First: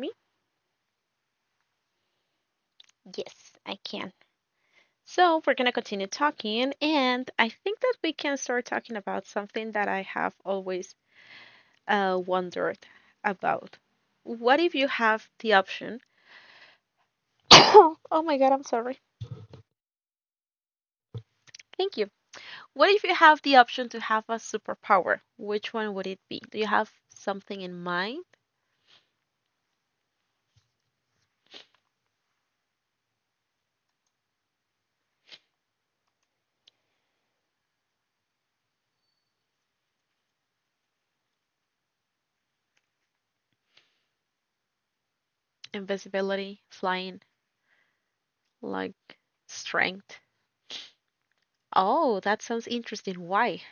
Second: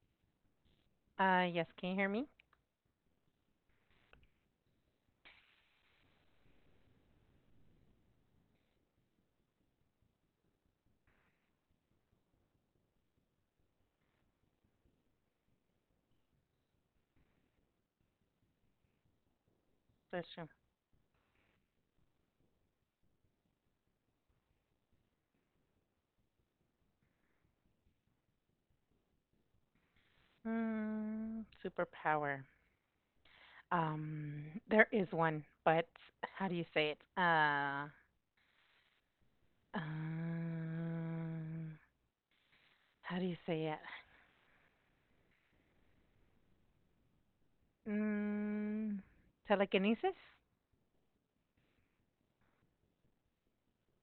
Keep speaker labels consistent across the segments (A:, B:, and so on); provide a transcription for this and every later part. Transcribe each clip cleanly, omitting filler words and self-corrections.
A: me?
B: Yes, can you hear me?
A: Yes, I can. So, we're going to continue talking, and I think that we can start talking about something that I have always wondered about. What if you have the option? Oh my God, I'm sorry.
B: That's true.
A: Thank you. What if you have the option to have a superpower? Which one would it be? Do you have something in mind?
B: Mm, superpower. Um, there is one, but how do you say it? Um, how do you say it?
A: Invisibility, flying,
B: Mm,
A: like
B: telekinesis?
A: strength? Oh, that sounds interesting. Why?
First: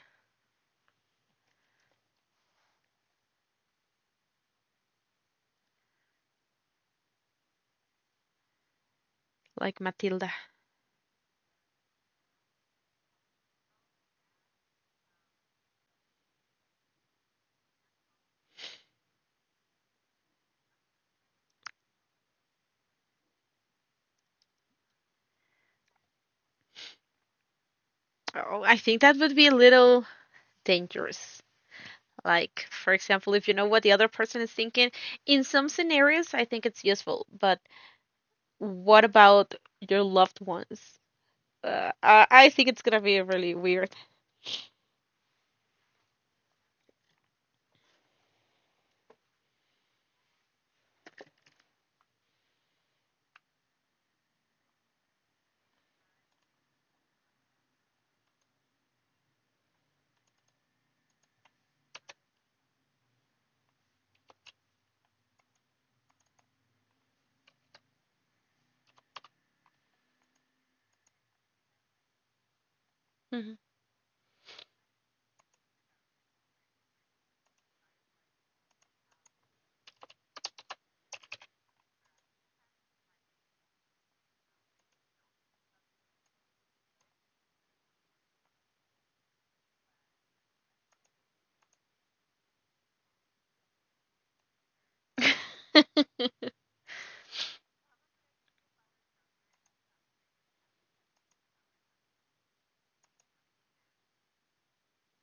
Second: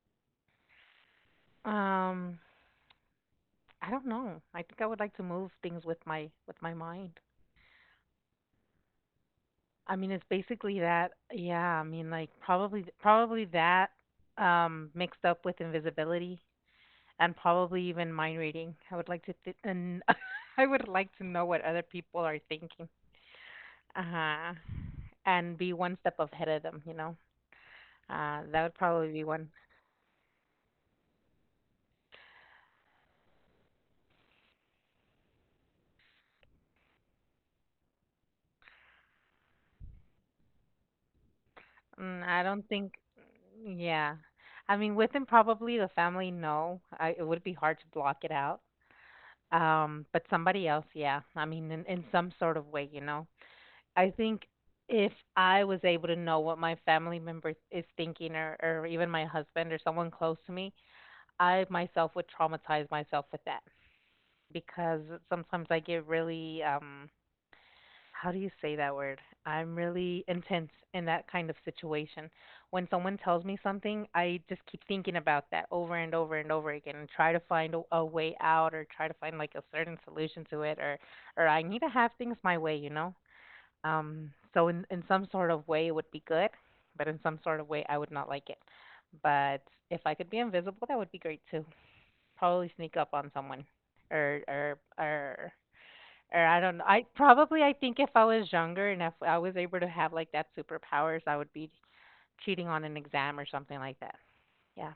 B: Um, I don't know. I think I would like to move things with my mind.
A: Like
B: I mean, it's
A: Matilda.
B: basically that. Yeah, I mean, like probably that mixed up with invisibility, and probably even mind reading. I would like to th- and I would like to know what other people are thinking. Uh-huh. And be one step ahead of them, you know. That
A: Oh,
B: would
A: I think
B: probably
A: that
B: be
A: would
B: one.
A: be a little dangerous. Like, for example, if you know what the other person is thinking, in some scenarios, I think it's useful. But what about your loved ones?
B: Mm, I don't
A: I,
B: think
A: I think it's gonna be really
B: yeah.
A: weird.
B: I mean, within probably the family, no. I It would be hard to block it out. But somebody else, yeah. I mean, in some sort of way, you know. I think if I was able to know what my family member is thinking, or even my husband or someone close to me, I myself would traumatize myself with that, because sometimes I get really how do you say that word? I'm really intense in that kind of situation. When someone tells me
A: Mhm.
B: something, I just keep thinking about that over and over and over again, and try to find a way out, or try to find like a certain solution to it, or I need to have things my way, you know? So in some sort of way it would be good, but in some sort of way I would not like it. But if I could be invisible, that would be great too, probably sneak up on someone or or or or I don't know. I think if I was younger and if I was able to have like that superpowers, I would be cheating on an exam or something like that. Yeah.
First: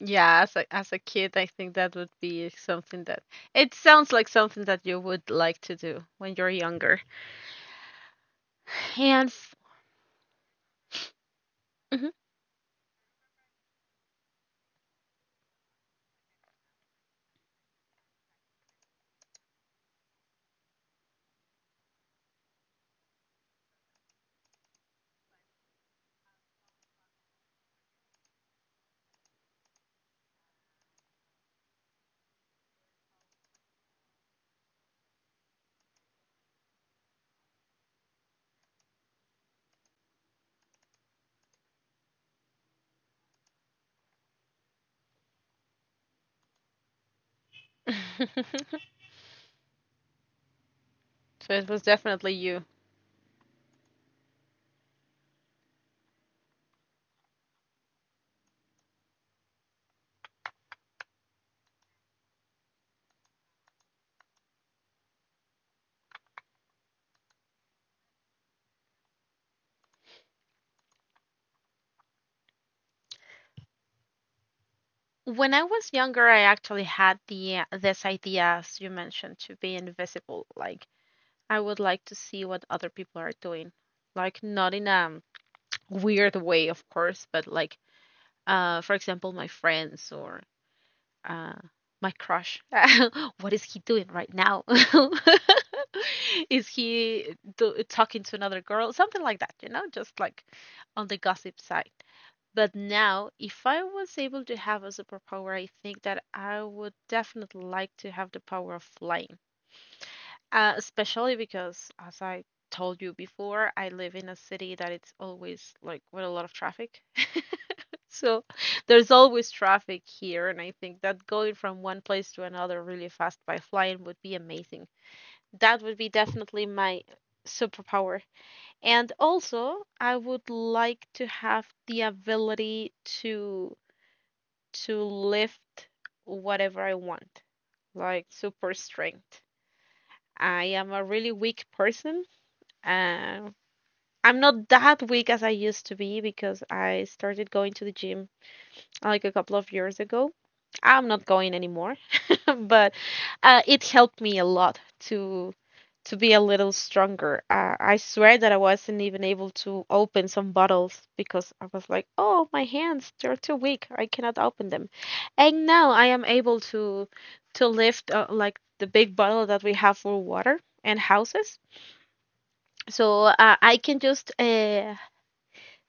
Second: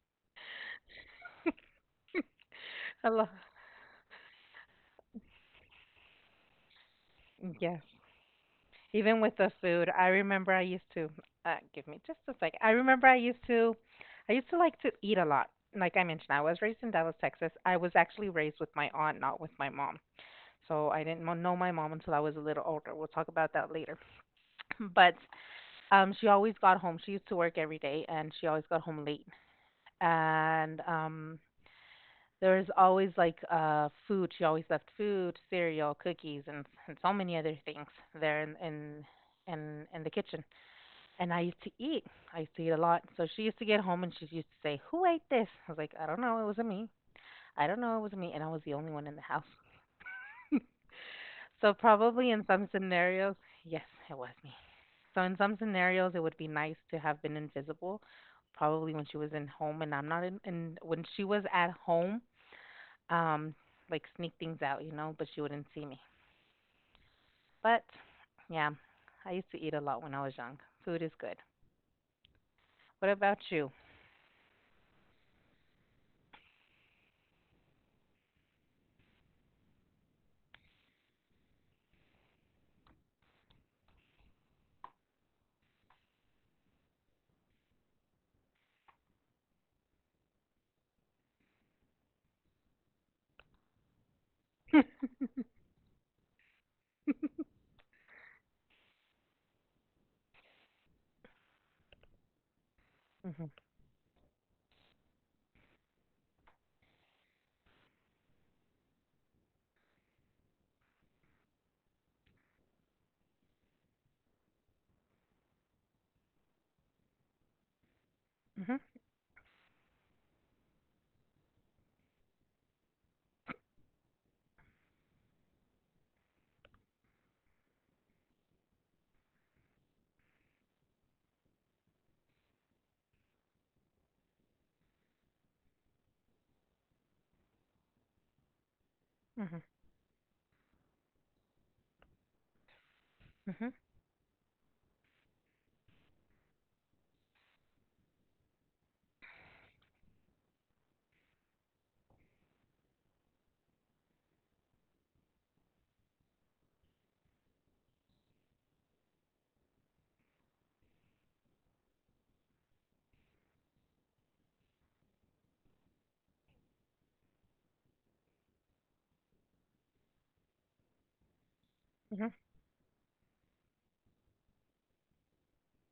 A: Yeah, as a kid, I think that would be something
B: I
A: that
B: love
A: it sounds like something that you would like to do when you're younger.
B: yes. Even
A: And
B: with the
A: f-
B: food, I remember I used to give me
A: Mhm.
B: just a sec. I remember I used to like to eat a lot. Like I mentioned, I was raised in Dallas, Texas. I was actually raised with my aunt, not with my mom. So I didn't know my mom until I was a little older. We'll talk about that later. But She always got home. She used to work every day, and she always got home late. And there was always food. She always left food, cereal, cookies, and so many other things there in the kitchen. And I used to eat. I used to eat a lot. So she used to get home, and she used to say, "Who ate this?" I was like, "I don't know. It wasn't me. I don't know. It wasn't me." And I was the only one in the house.
A: So it
B: So
A: was
B: probably
A: definitely
B: in
A: you.
B: some scenarios, yes, it was me. So in some scenarios, it would be nice to have been invisible. Probably when she was in home and I'm not in, in when she was at home, um, like sneak things out, you know, but she wouldn't see me. But yeah, I used to eat a lot when I was young. Food is good. What about you?
A: When I was younger, I actually had the this idea, as you mentioned, to be invisible. Like I would like to see what other people are doing, like not in a weird way, of course, but like, for example, my friends or uh, my crush. What is he doing right now? Is he do talking to another girl? Something like that, you know, just like on the gossip side. But now,
B: Mhm.
A: if I was able to have a superpower, I think that I would definitely like to have the power of flying. Especially because, as I told you before, I live in a city that it's always like with a lot of traffic. So
B: Mhm.
A: there's always traffic here, and I think that going from one place to another really fast by flying would be amazing. That would be definitely my superpower. And also, I would like to have the ability to lift whatever I want, like super strength.
B: Mhm.
A: I am a really weak person. Uh,
B: Mhm.
A: I'm not that weak as I used to be because I started going to the gym like a couple of years ago. I'm not going anymore, but it helped me a lot to be a little stronger. I swear that I wasn't even able to open some bottles because I was like, "Oh, my hands, they're too weak. I cannot open them." And now I am able to to lift like the big bottle that we have for water and houses.
B: Mhm.
A: So uh, I can just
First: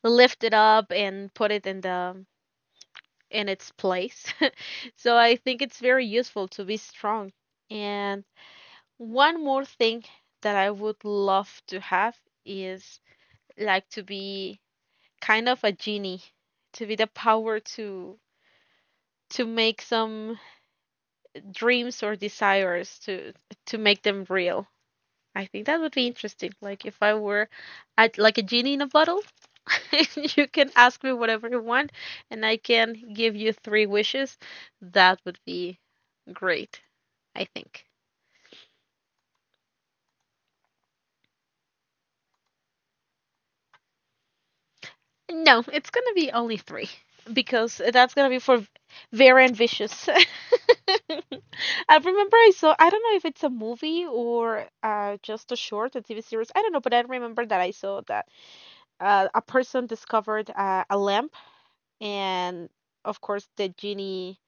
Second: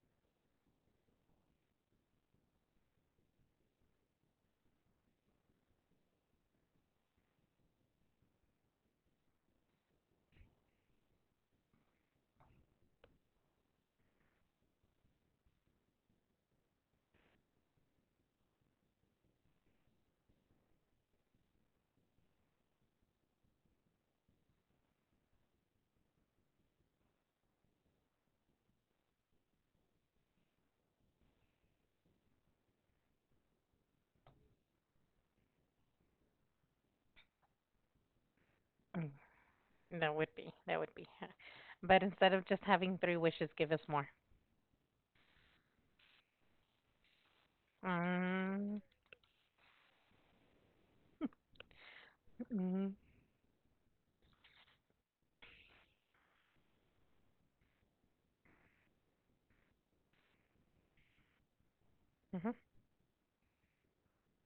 A: lift it up and put it in the in its place. So I think it's very useful to be strong. And one more thing that I would love to have is like to be kind of a genie, to be the power to make some dreams or desires to make them real. I think that would be interesting. Like if I were at like a genie in a bottle, you can ask me whatever you want and I can give you three wishes. That would be great, I think.
B: Mm. That would be. That would be. But instead of just having three wishes, give us more.
A: No, it's gonna be only three because that's gonna be for
B: Mm-hmm.
A: Vera and Vicious. I remember I saw, I
B: Mm-hmm.
A: don't know if it's a movie or just a short, a TV series. I don't know, but I remember that I saw that a person discovered a lamp,
B: Mm-hmm.
A: and of course, the genie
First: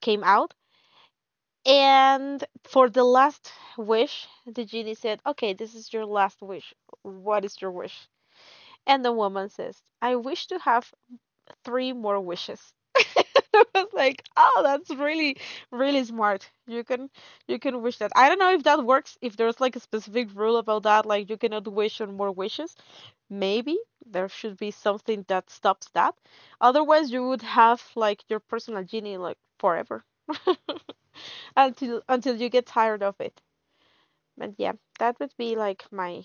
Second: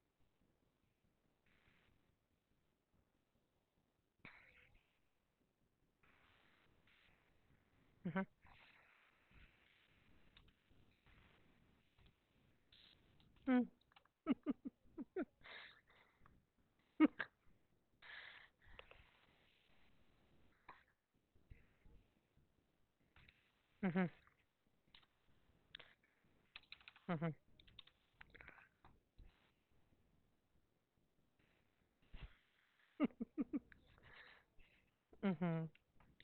A: came out. And for the last wish, the genie said, "Okay, this is your last wish. What is your wish?" And the woman says, "I wish to have three more wishes." I
B: Mm,
A: was like, oh, that's really, really smart. You can wish that. I don't know if that works, if there's like a specific rule about that, like you cannot wish on more wishes. Maybe
B: mhm,
A: there should be something that stops that. Otherwise, you
B: mhm,
A: would have like your personal genie like forever. Until you get tired of it. And yeah, that would be
B: mhm.
A: like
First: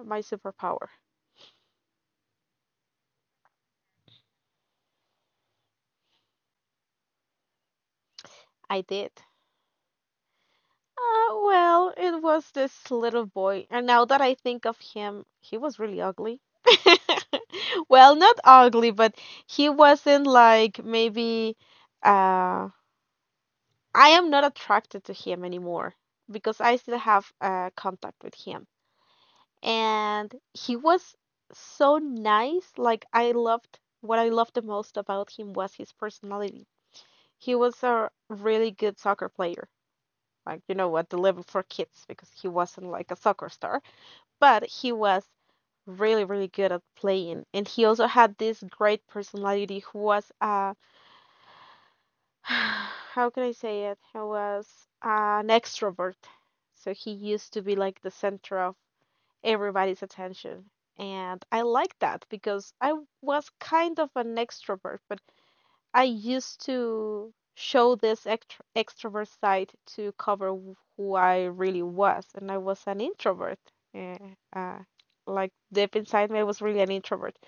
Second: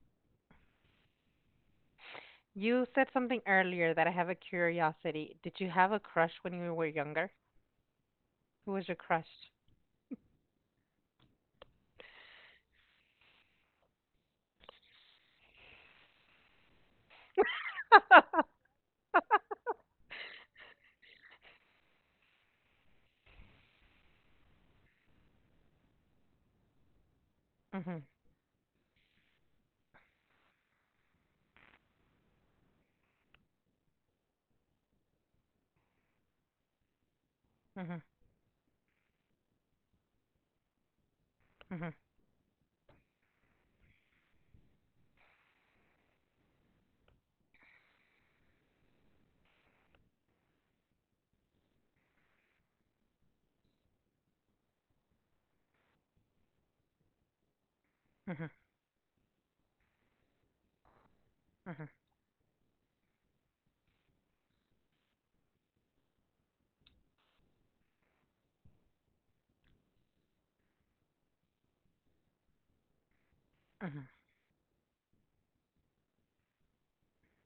A: my superpower.
B: You said something earlier that I have a curiosity. Did you have a crush when you were younger? Who
A: I
B: was your
A: did.
B: crush?
A: Well, it was this little boy, and now that I think of him, he was really ugly. Well, not ugly, but he wasn't like maybe uh I am not attracted to him anymore because I still have
B: Mhm,
A: contact with him. And he was so nice, like I loved what I loved the most about him was his personality. He was
B: mhm,
A: a really good soccer player, like, you know, what deliver for
B: mhm,
A: kids because he wasn't like a soccer star, but he was really, really good at playing, and he also had this great personality. Who was how can I say it? He was an extrovert, so he used to be like the
B: mhm,
A: center of everybody's attention. And I
B: mhm,
A: like that because I was kind of an extrovert, but I used to show this extrovert side to who I really was, and I was an introvert.
B: mhm,
A: eh, uh, like deep inside me, I was really an introvert.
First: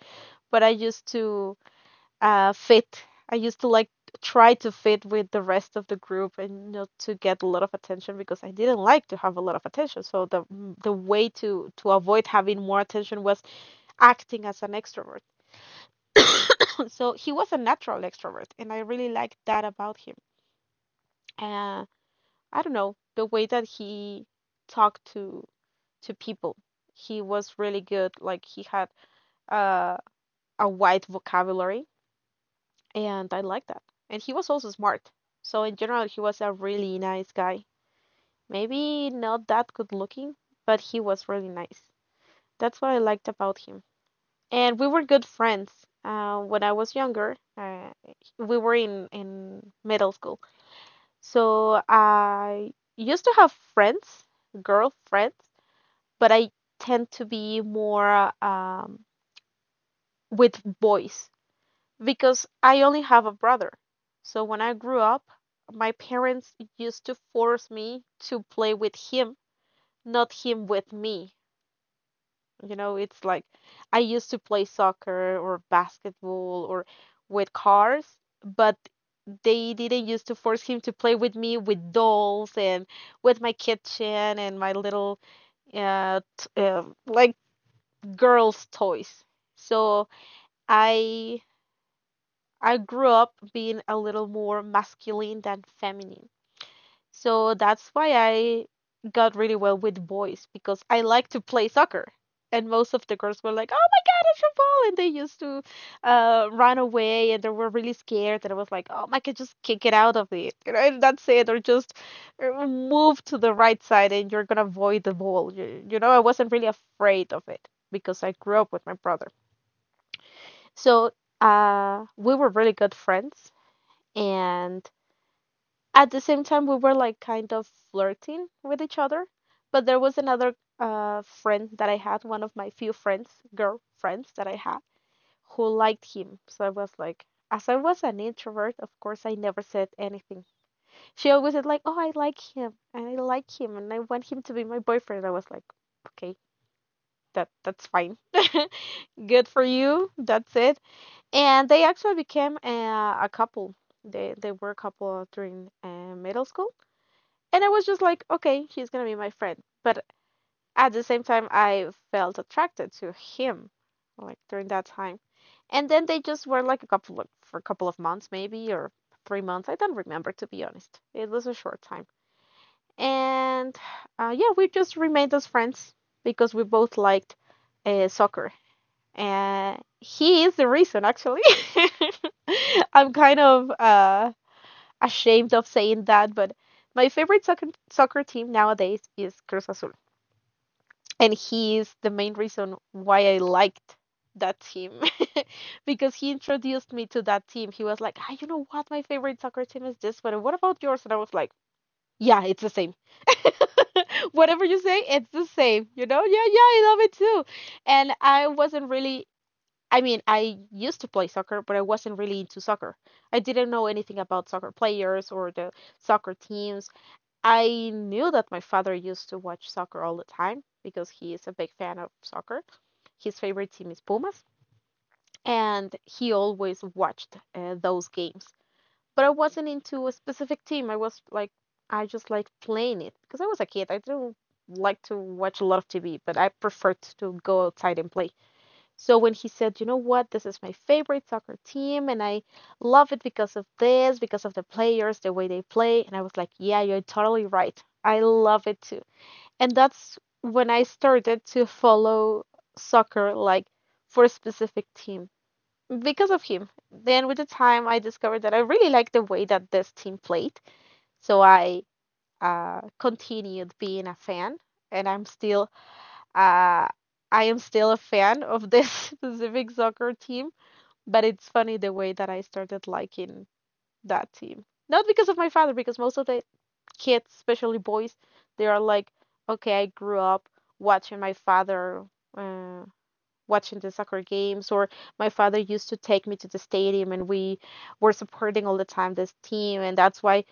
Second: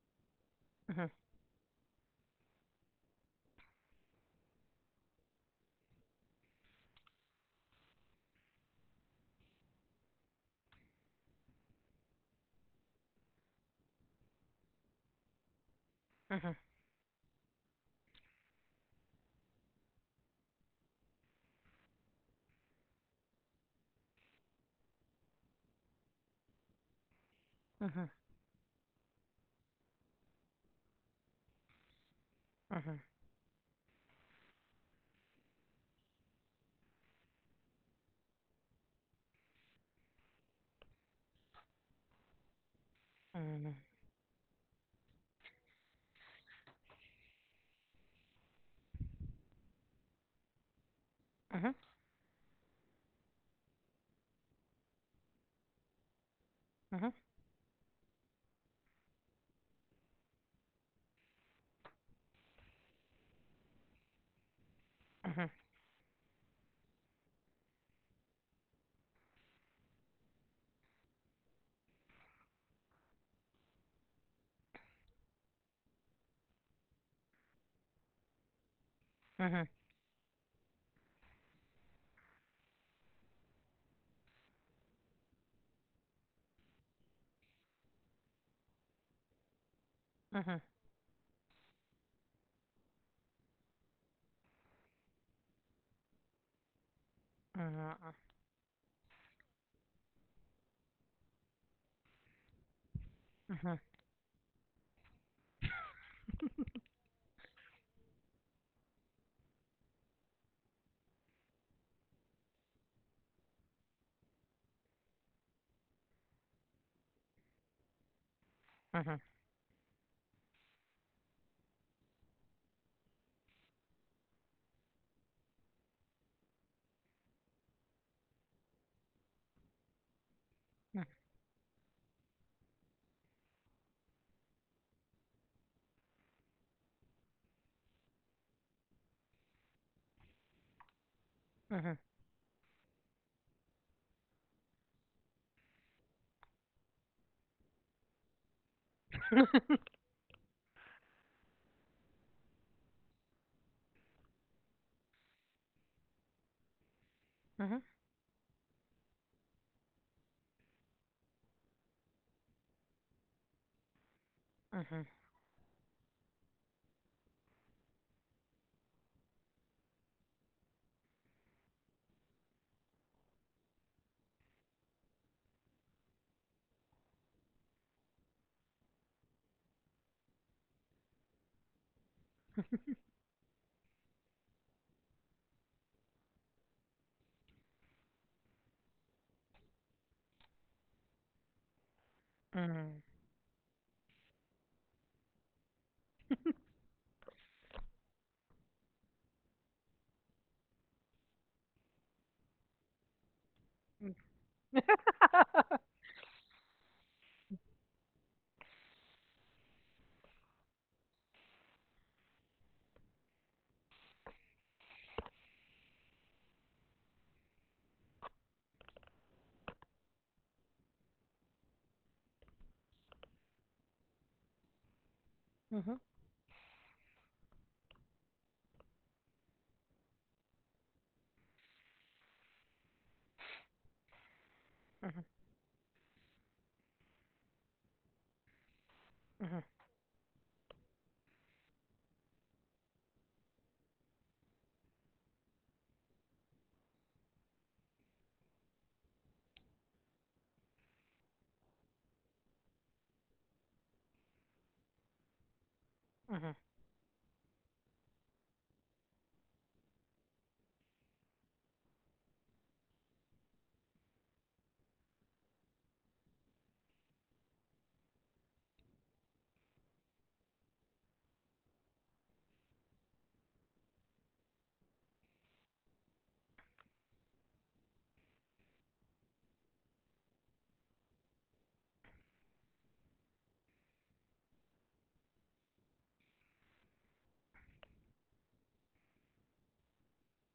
A: But I used
B: mhm,
A: to fit. I used to like try to fit with the rest of the group and not to get a lot of attention because I didn't like to have a lot of attention. So the way to avoid having more attention was acting as an extrovert.
B: mhm, mhm,
A: So he was a natural extrovert, and I really liked that about him. uh, I don't know, the way that he talked to people. He was really
B: mhm, mhm,
A: good. Like he had uh, a wide vocabulary,
B: mhm,
A: and I like that. And he was also smart. So in general, he was a really nice guy. Maybe not that good looking, but he was really nice. That's what I liked
B: mhm, mhm,
A: about him. And we were good friends. When I was younger, we were in middle school.
B: mhm,
A: So I used to have friends, girlfriends, but I
B: mhm,
A: tend to be more with boys because I only have a brother. So when I grew up, my parents used to force me to play with him, not him with me. You know, it's like I used to play soccer or basketball or with cars, but they didn't used to force him to play with me with dolls and with my kitchen and my little like girls toys. So i I grew up being a little more masculine than feminine, so that's why I got really well with boys because I like to play soccer. And most of the girls were like, "Oh my God, it's a ball!" And they used to run away, and they were really scared. And I was like, "Oh my God, just kick it out of it, you know, and that's it, or just move to the right side, and you're gonna avoid the ball." You know, I wasn't really afraid of it because I grew up with my
B: mhm, mhm, mhm,
A: brother. So we were really good friends, and at the same time we were like kind of flirting with each other, but there was another friend that I had, one of my few friends, girl friends that I had, who liked him. So I was like, as I was an introvert, of course, I never said anything. She always said,
B: mhm, mhm,
A: like,
B: mhm, mhm.
A: oh, I like him, and I like him, and I want him to be my boyfriend. I was like, okay, that's fine. Good for you, that's it. And they actually became a couple. They were a couple during middle school. And I was just like, okay, he's gonna be my friend. But at the same time, I felt attracted to him, like during that time. And then they just were like for a couple of months, maybe, or 3 months. I don't remember, to be honest. It was a short time. And yeah, we just remained as friends because we both liked soccer. And he is the reason, actually. I'm kind of ashamed of saying that, but my favorite soccer team nowadays is Cruz Azul. And he is the main reason why I liked that team because he introduced me to that team. He was like, ah, you know what? My favorite soccer team is this, but what about yours? And I was like, yeah, it's the same. Whatever you
B: Mhm,
A: say, it's the same. You know, yeah, yeah, I love it too. And I wasn't really, I mean, I used to play soccer, but I wasn't really into soccer. I didn't know anything about soccer players or the soccer teams. I knew that my father used to watch soccer all the time because he is a big fan of soccer. His favorite team is Pumas, and he always watched those games. But I wasn't into a specific team. I was like, I just like playing it because I was a kid. I didn't like to
B: mhm,
A: watch a lot of TV, but I preferred to go outside and play. So when he said, you know what, this is my favorite soccer team and I love it because of this, because of the players, the way they play, and I was like, yeah, you're totally right. I love it too. And that's when I started to follow soccer like for a specific team because of
B: mhm,
A: him. Then with the time I discovered that I really like the way that this team played. So I continued being a fan and I'm still uh, I am still a fan of this specific soccer team, but it's funny the way that I started liking that team. Not because of my father, because most of the kids, especially boys, they are like, okay, I grew up watching my father uh, watching the soccer games, or my father used to take me to the stadium and we were supporting all the time this team, and that's why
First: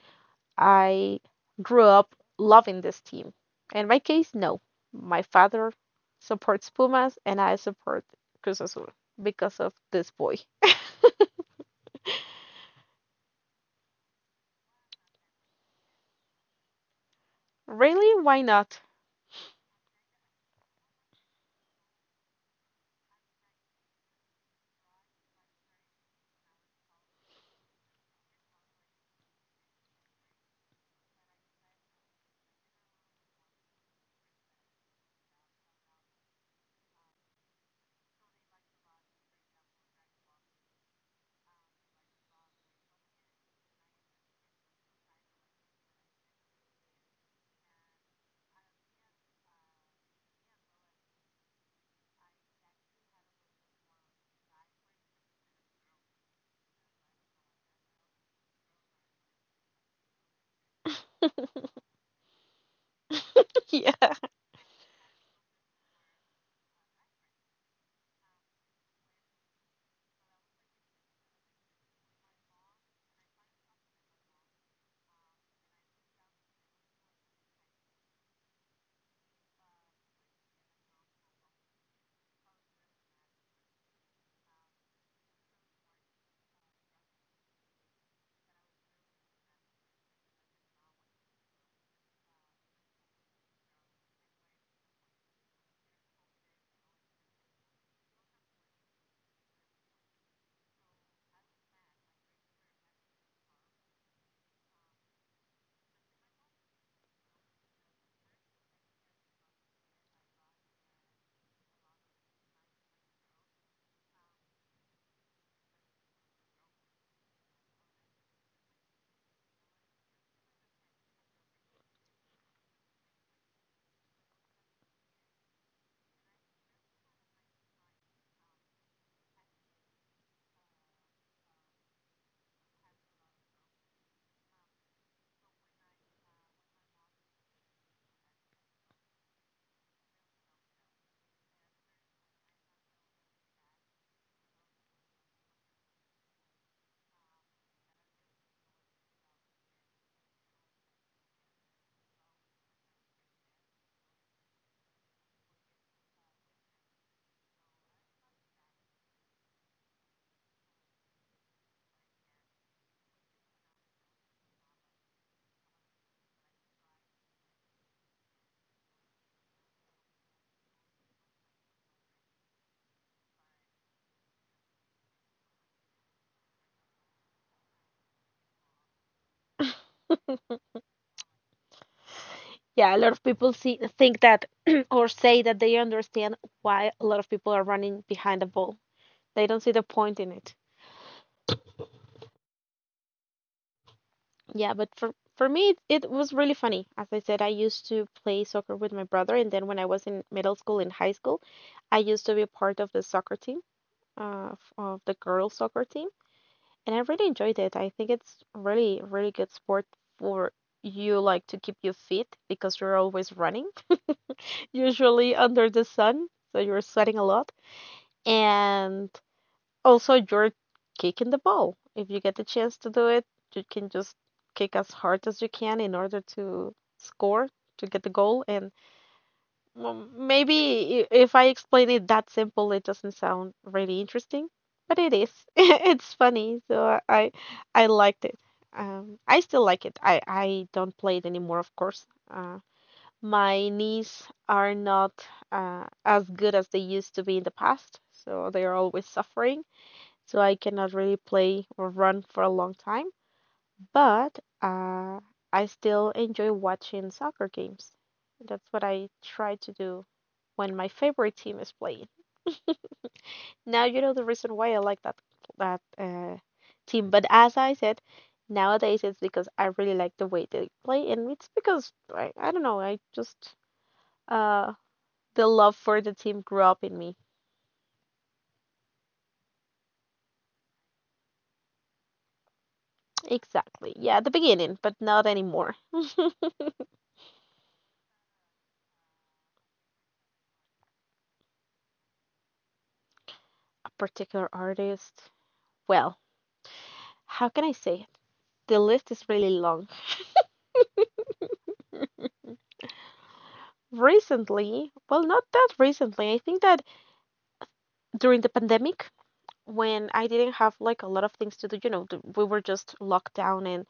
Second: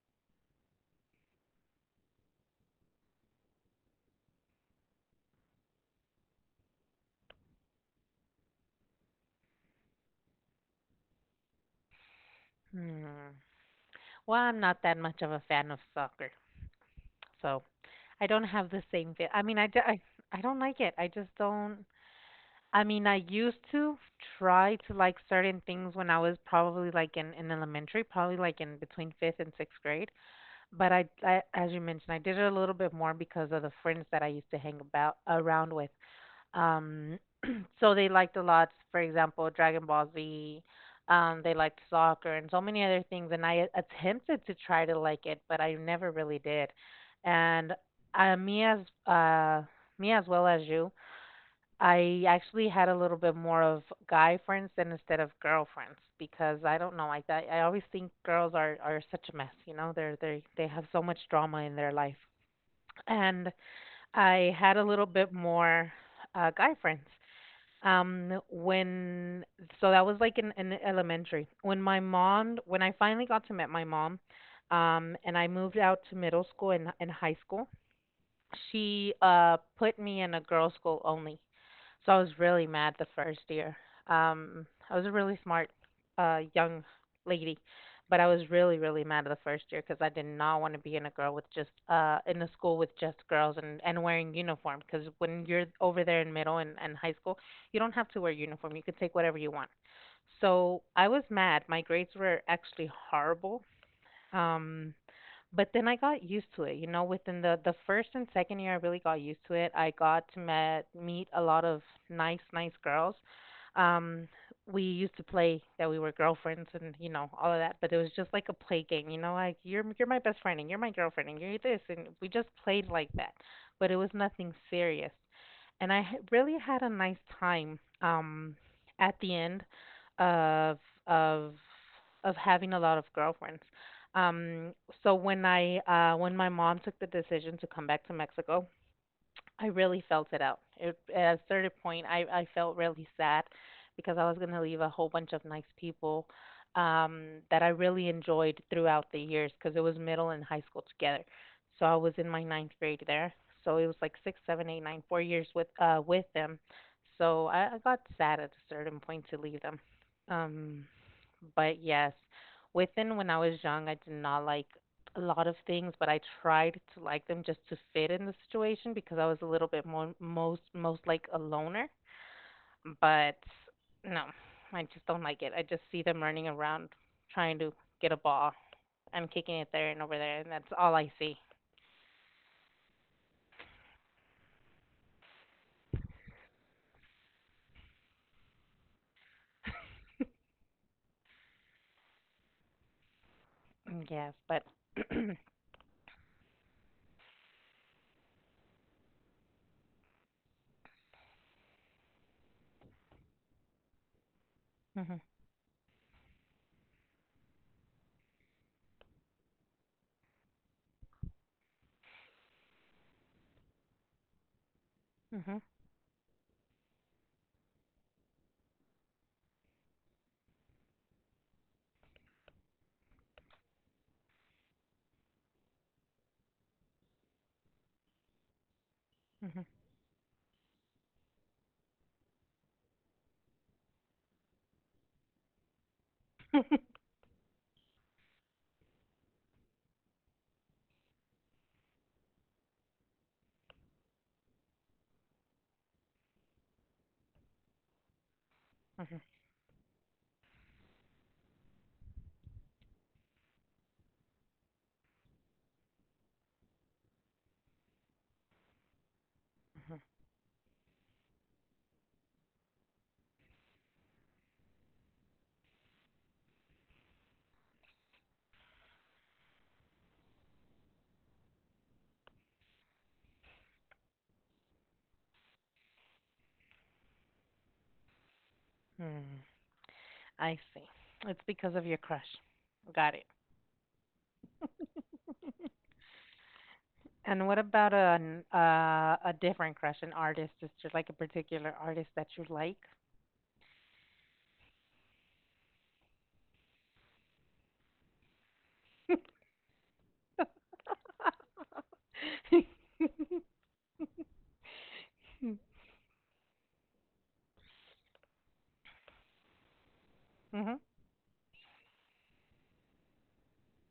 A: I grew up loving this team. In my case, no. My father supports Pumas and I support Cruz Azul because of this boy.
B: mhm, mhm. Well, I'm not that much of a fan of soccer, so
A: Really?
B: I
A: Why
B: don't have the
A: not?
B: same feel. I mean, I don't like it. I just don't. I mean, I used to try to like certain things when I was probably like in elementary, probably like in between fifth and sixth grade. But as you mentioned, I did it a little bit more because of the friends that I used to hang about around with. Um, so they liked a lot, for example, Dragon Ball Z. They liked soccer and so many other things. And I attempted to try to like it, but I never really did. And uh, me as uh, me as well as you, I actually had a little bit more of guy friends than instead of girlfriends, because I don't know, like I always think girls are such a mess. You know, they have so much drama in their life, and
A: Yeah.
B: I had a little bit more guy friends. When So that was like in elementary. When I finally got to meet my mom, and I moved out to middle school and high school, she put me in a girls' school only. So I was really mad the first year. I was a really smart young lady, but I was really, really mad the first year, because I did not want to be in a girl with just in a school with just girls and wearing uniform. Because when you're over there in middle and high school, you don't have to wear uniform. You can take whatever you want. So I was mad. My grades were actually horrible. Um, but then I got used to it, you know, within the first and second year I really got used to it. I got to meet a lot of nice girls. Um we used to play that we were girlfriends and you know all of that, but it was just like a play game, you know, like you're my best friend and you're my girlfriend and you're this, and we just played like that. But it was nothing serious. And I really had a nice time at the end of of of having a lot of girlfriends, um, when my mom took the decision to come back to Mexico, I really felt it out. At a certain point, I felt really sad because I was going to leave a whole bunch of nice people that I really enjoyed throughout the years, because it was middle and high school together. So I was in my ninth grade there. So it was like six, seven, eight, nine, four years with them. So I got sad at a certain point to leave them. Um, but yes, within when I was young, I did not like a lot of things, but I tried to like them just to fit in the situation, because I was a little bit more most like a loner. But no, I just don't like it. I just see them running around trying to get a ball and kicking it there and over there, and that's all I see.
A: Yeah, a lot of people see, think that or say that they understand why a lot of people are running behind the ball. They don't see the point in it.
B: Yes, but
A: Yeah, but for
B: mhm,
A: for me, it was really funny. As I said, I used to play soccer with my brother, and then when I was in middle school and high school, I used to be part of the soccer team. Of the
B: mhm,
A: girls soccer team, and I really enjoyed it. I think it's really, really good sport for you, like to keep you fit because you're always running, usually
B: mhm,
A: under the sun, so you're sweating a lot, and also you're kicking the ball. If you get the chance to do it, you can just kick as hard as you can in order to score, to get the goal, and well, maybe if I explain it that simple, it doesn't sound really interesting, but it is. It's funny, so I liked it. I still like it. I don't play it anymore, of course. My knees are not as good as they used to be in the past, so they are always
B: mhm,
A: suffering. So I cannot really play or run for a long time. But I still enjoy watching soccer games. That's what I try to
B: mhm,
A: do when my favorite team is playing. Now you know the reason why I like that team. But as I said, nowadays it's because I really like the way they play, and it's because I don't know, I just uh the love for the team grew up in me.
B: mhm. I see. It's because of your crush. Got it.
A: Exactly. Yeah, at the beginning, but not anymore. A
B: And what about a different crush, an artist? Is there like a particular artist that you like?
A: particular artist. Well, how can I say it? The list is really long. Recently, well, not that recently. I think that during the pandemic, when I didn't have
B: Mhm.
A: like a lot of things to do, you know, we were just locked down and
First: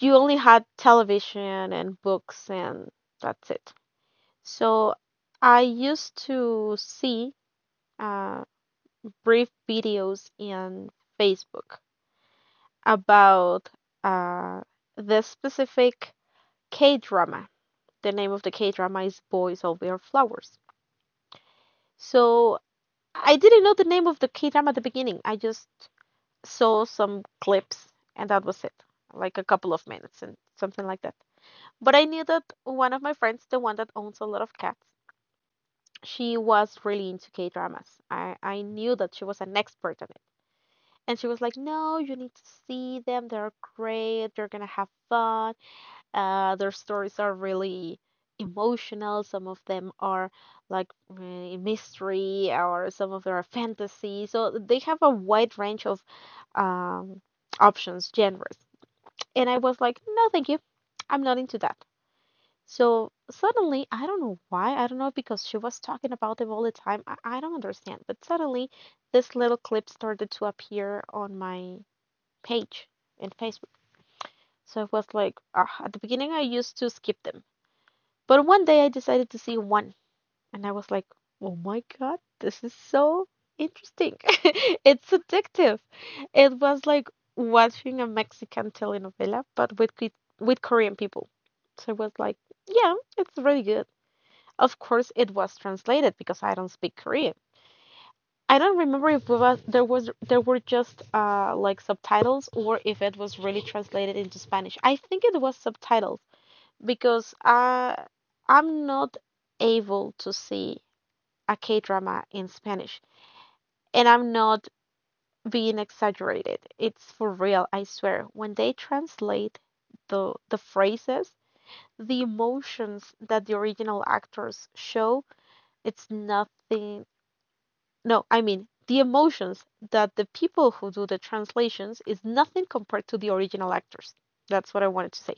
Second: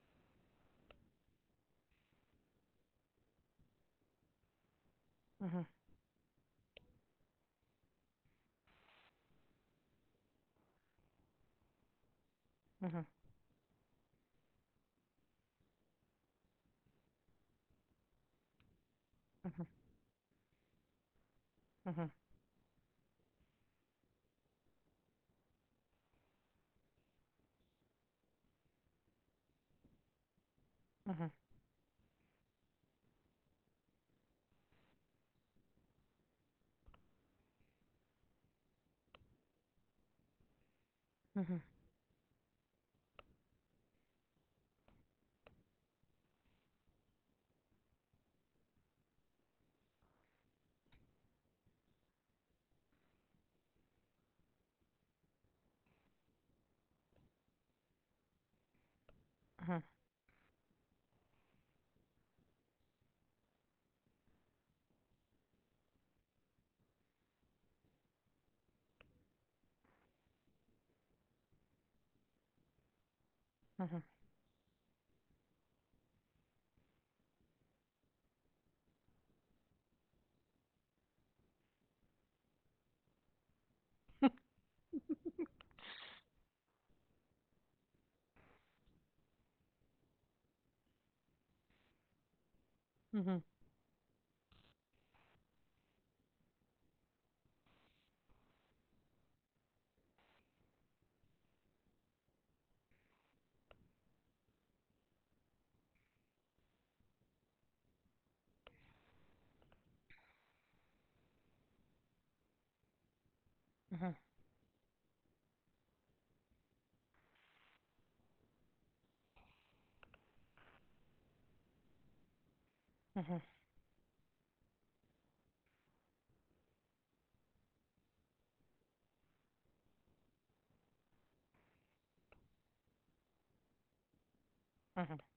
A: you only had television and books and that's it. So I
B: Mhm.
A: used to see uh, brief videos in Facebook
B: Mhm.
A: about uh, this specific K drama. The name of the K drama is Boys
B: Mhm.
A: Over Flowers.
B: Mhm.
A: So I didn't know the name of the K drama at the beginning. I just saw some clips and that was it. Like a couple of minutes and something like that.
B: Mhm.
A: But I knew that one of my friends, the one that owns a lot of cats, she was really into K dramas. I knew that she was an expert on it. And she was like,
B: Mhm.
A: no, you need to see them. They're great. You're going to have fun. Their stories are really emotional. Some of them are like mystery, or some of them are fantasy. So they have a wide range of um, options, genres. And I was
B: Mhm.
A: like, no, thank you. I'm not into that. So suddenly, I don't know why. I don't know because she was talking about them all the time. I don't understand. But suddenly, this little clip started to appear on my page in Facebook.
B: Mhm.
A: So it was like, ah, at the beginning, I used to skip them. But one day I decided to see one, and I was like, oh my God, this is so interesting. It's addictive. It was like watching a Mexican telenovela, but with with Korean people. So it was like, yeah, it's
B: Mhm.
A: really good. Of course, it was translated because I don't speak Korean. I don't remember if we was there were just like subtitles or if it was really translated into Spanish. I think it was subtitles because I'm not able to see a K drama in Spanish, and I'm not being exaggerated. It's for real, I swear. When they translate the phrases, the emotions
B: Mhm.
A: that the original actors show, it's nothing. No, I mean the emotions that the people who do the translations is nothing compared to the original actors. That's what I wanted
B: Mhm.
A: to say.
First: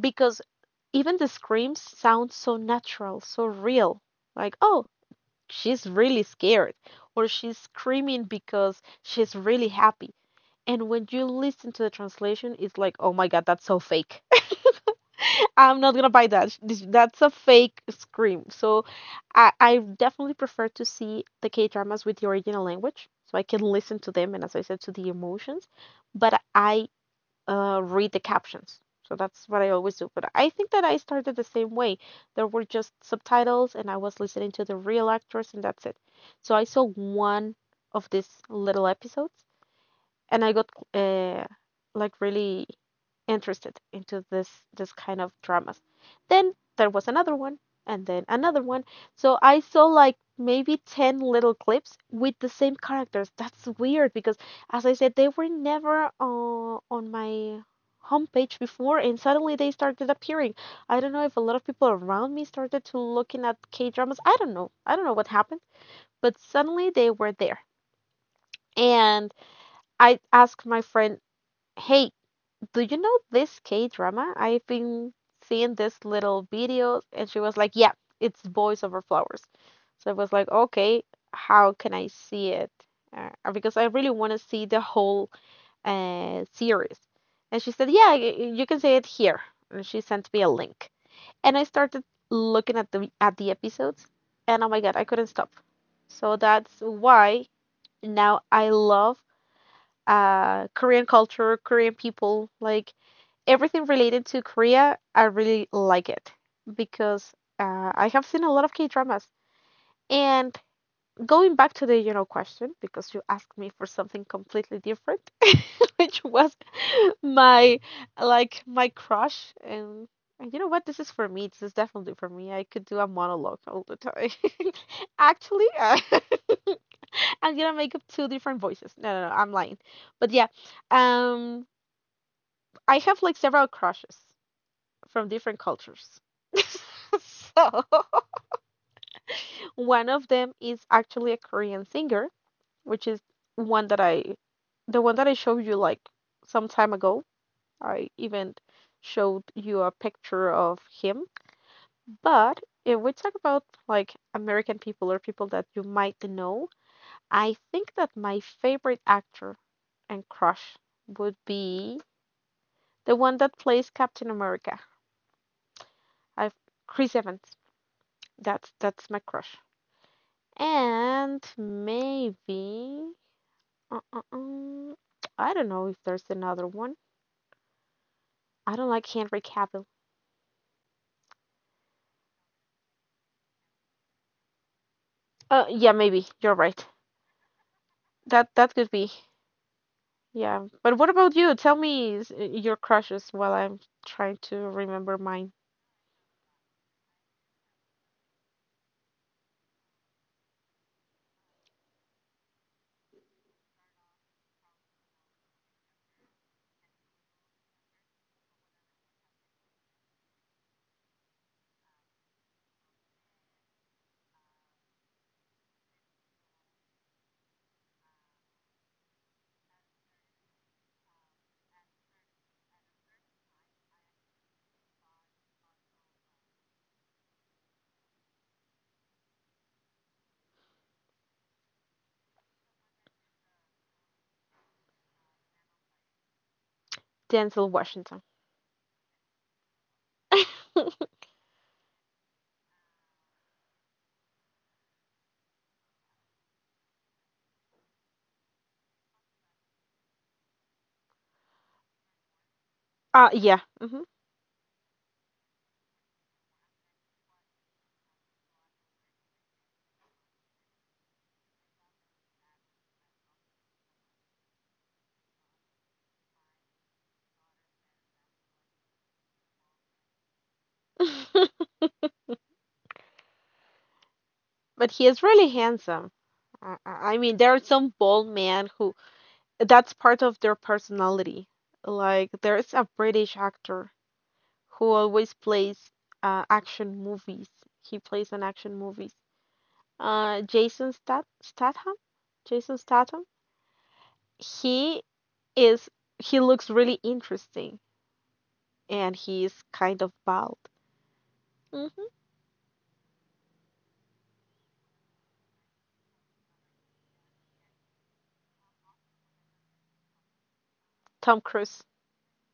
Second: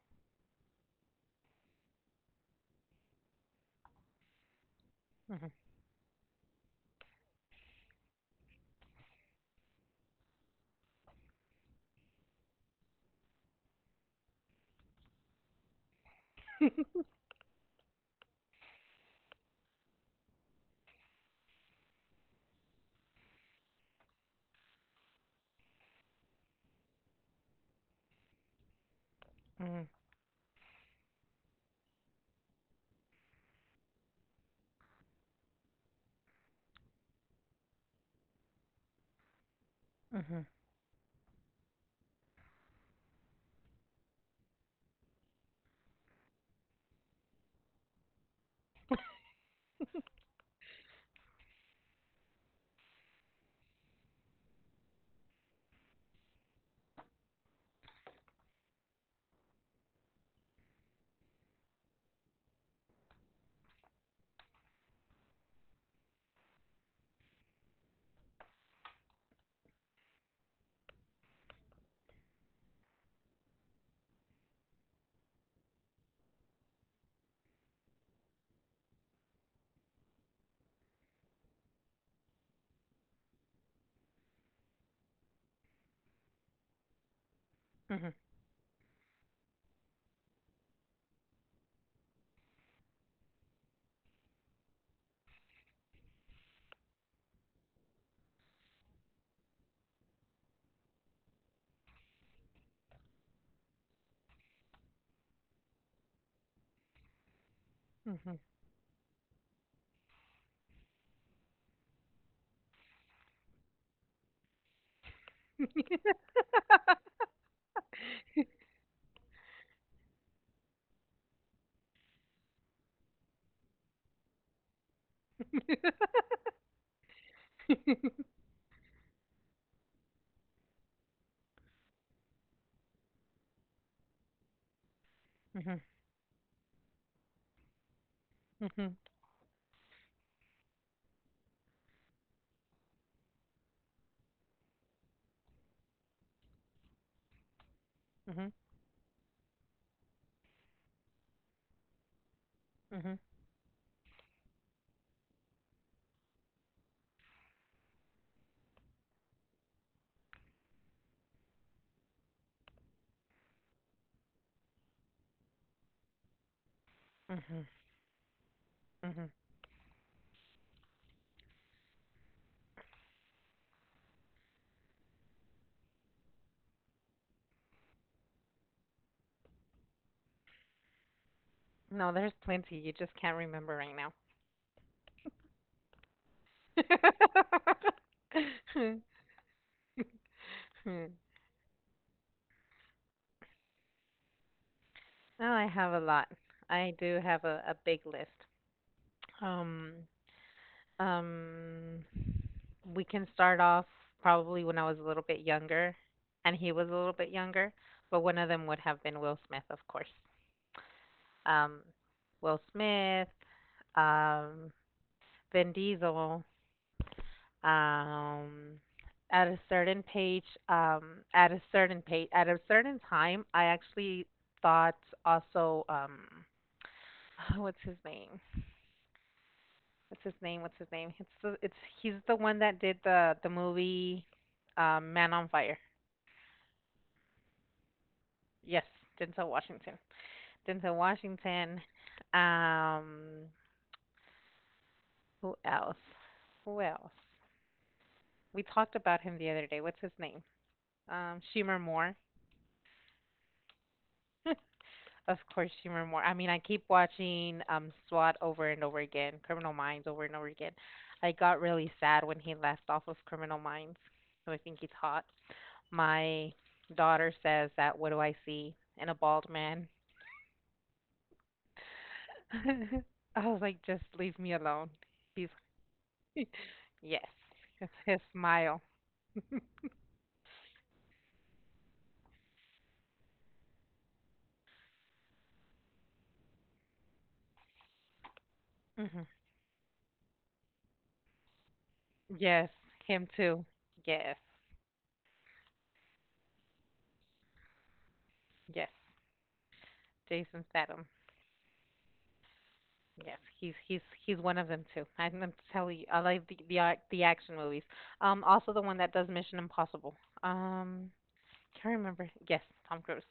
A: Because even the screams sound so natural, so real. Like, oh, she's really scared, or she's screaming because she's really happy. And when you listen to the translation, it's like, oh my God, that's so fake. I'm not gonna buy that. That's a fake scream. So I definitely prefer to see the K dramas with the original language so I can listen to them and, as I said, to the emotions. But I read the captions. So that's what I always do. But I think that I started the same way. There were just subtitles, and I was listening to the real actors, and that's it. So I saw one of these little episodes, and
B: Mhm.
A: I got uh, like really interested into this kind of dramas. Then there was another one and then another one. So I saw like maybe 10 little clips with the same characters. That's weird because as I said they were never on my homepage before and suddenly they started appearing. I don't know if a lot of people around me started to looking at K-dramas. I don't know. I don't know what happened, but suddenly they were there. And I asked my friend, hey, do you know this K drama? I've been seeing this little video, and she was like, yeah, it's Boys Over Flowers. So I was like, okay, how can I see it? Because I really want to see the whole series. And she said, yeah, you can see it here. And she sent me a link. And I started looking at the episodes, and oh my God, I couldn't stop. So that's why now I love Korean culture, Korean people. Like everything related to Korea, I really like it because I
B: Mhm. Mhm.
A: have
B: Mhm. Mhm. Mhm.
A: seen a lot of K dramas. And going back to the question, because you asked me for something completely different,
B: Mhm.
A: which was my like my crush, and you know what? This is for me. This is definitely for me. I could do a monologue all the time. Actually, I'm gonna make up two different voices. No, no, no, I'm lying. But yeah, um, I have like several crushes from different
B: Mhm.
A: cultures. So
B: Mhm.
A: one of them is actually a Korean singer, which is one that I, the one that I showed you like some time ago. I
B: Mhm.
A: even showed you a picture of him. But if we
B: Mhm.
A: talk about like American people or people that you might know, I think that my favorite actor and crush would be the one that plays Captain America. I've Chris Evans.
B: Mhm.
A: That's my
B: Mhm.
A: crush. And maybe, uh, uh, um, I don't know if there's another one. I don't like Henry Cavill.
B: No, there's plenty. You just can't remember right now.
A: Yeah, maybe you're right. That could be. Yeah, but what
B: Hmm.
A: about you? Tell me your crushes while I'm trying to remember
B: Oh,
A: mine.
B: I have a lot. I do have a big list. Um, um, we can start off probably when I was a little bit younger, and he was a little bit younger, but one of them would have been Will Smith, of course. Um, Will Smith, um, Vin Diesel. Um, at a certain page, um, at a certain page, at a certain time, I actually thought also, what's his name? What's his name? What's his name? It's the, it's he's the one that did the movie, Man on Fire.
A: Denzel Washington.
B: Yes, Denzel Washington. Denzel Washington. Um, who else? Who else? We talked about him the other day. What's his name? Schumer Moore.
A: Yeah. Hmm.
B: Of course, Schumer Moore. I mean, I keep watching SWAT over and over again, Criminal Minds over and over again. I got really sad when he left off of Criminal Minds, so I think he's hot. My daughter says that, "What do I see in a bald man?" I was like, "Just leave me alone.
A: But he is really
B: He's
A: handsome. I
B: Yes.
A: mean, there are
B: It's
A: some
B: his
A: bald men
B: smile.
A: who that's part of their personality. Like, there's a British actor who always plays action movies. He plays in action movies.
B: Hmm.
A: Statham.
B: Yes,
A: Jason Statham.
B: him too. Yes.
A: He is. He looks really interesting,
B: Yes.
A: and he is kind of
B: Jason
A: bald.
B: Statham.
A: Hmm.
B: Yes, he's one of them too. I'm telling you, I like the action movies. Also the one that does Mission Impossible. Um, can't
A: Tom
B: remember.
A: Cruise.
B: Yes, Tom Cruise.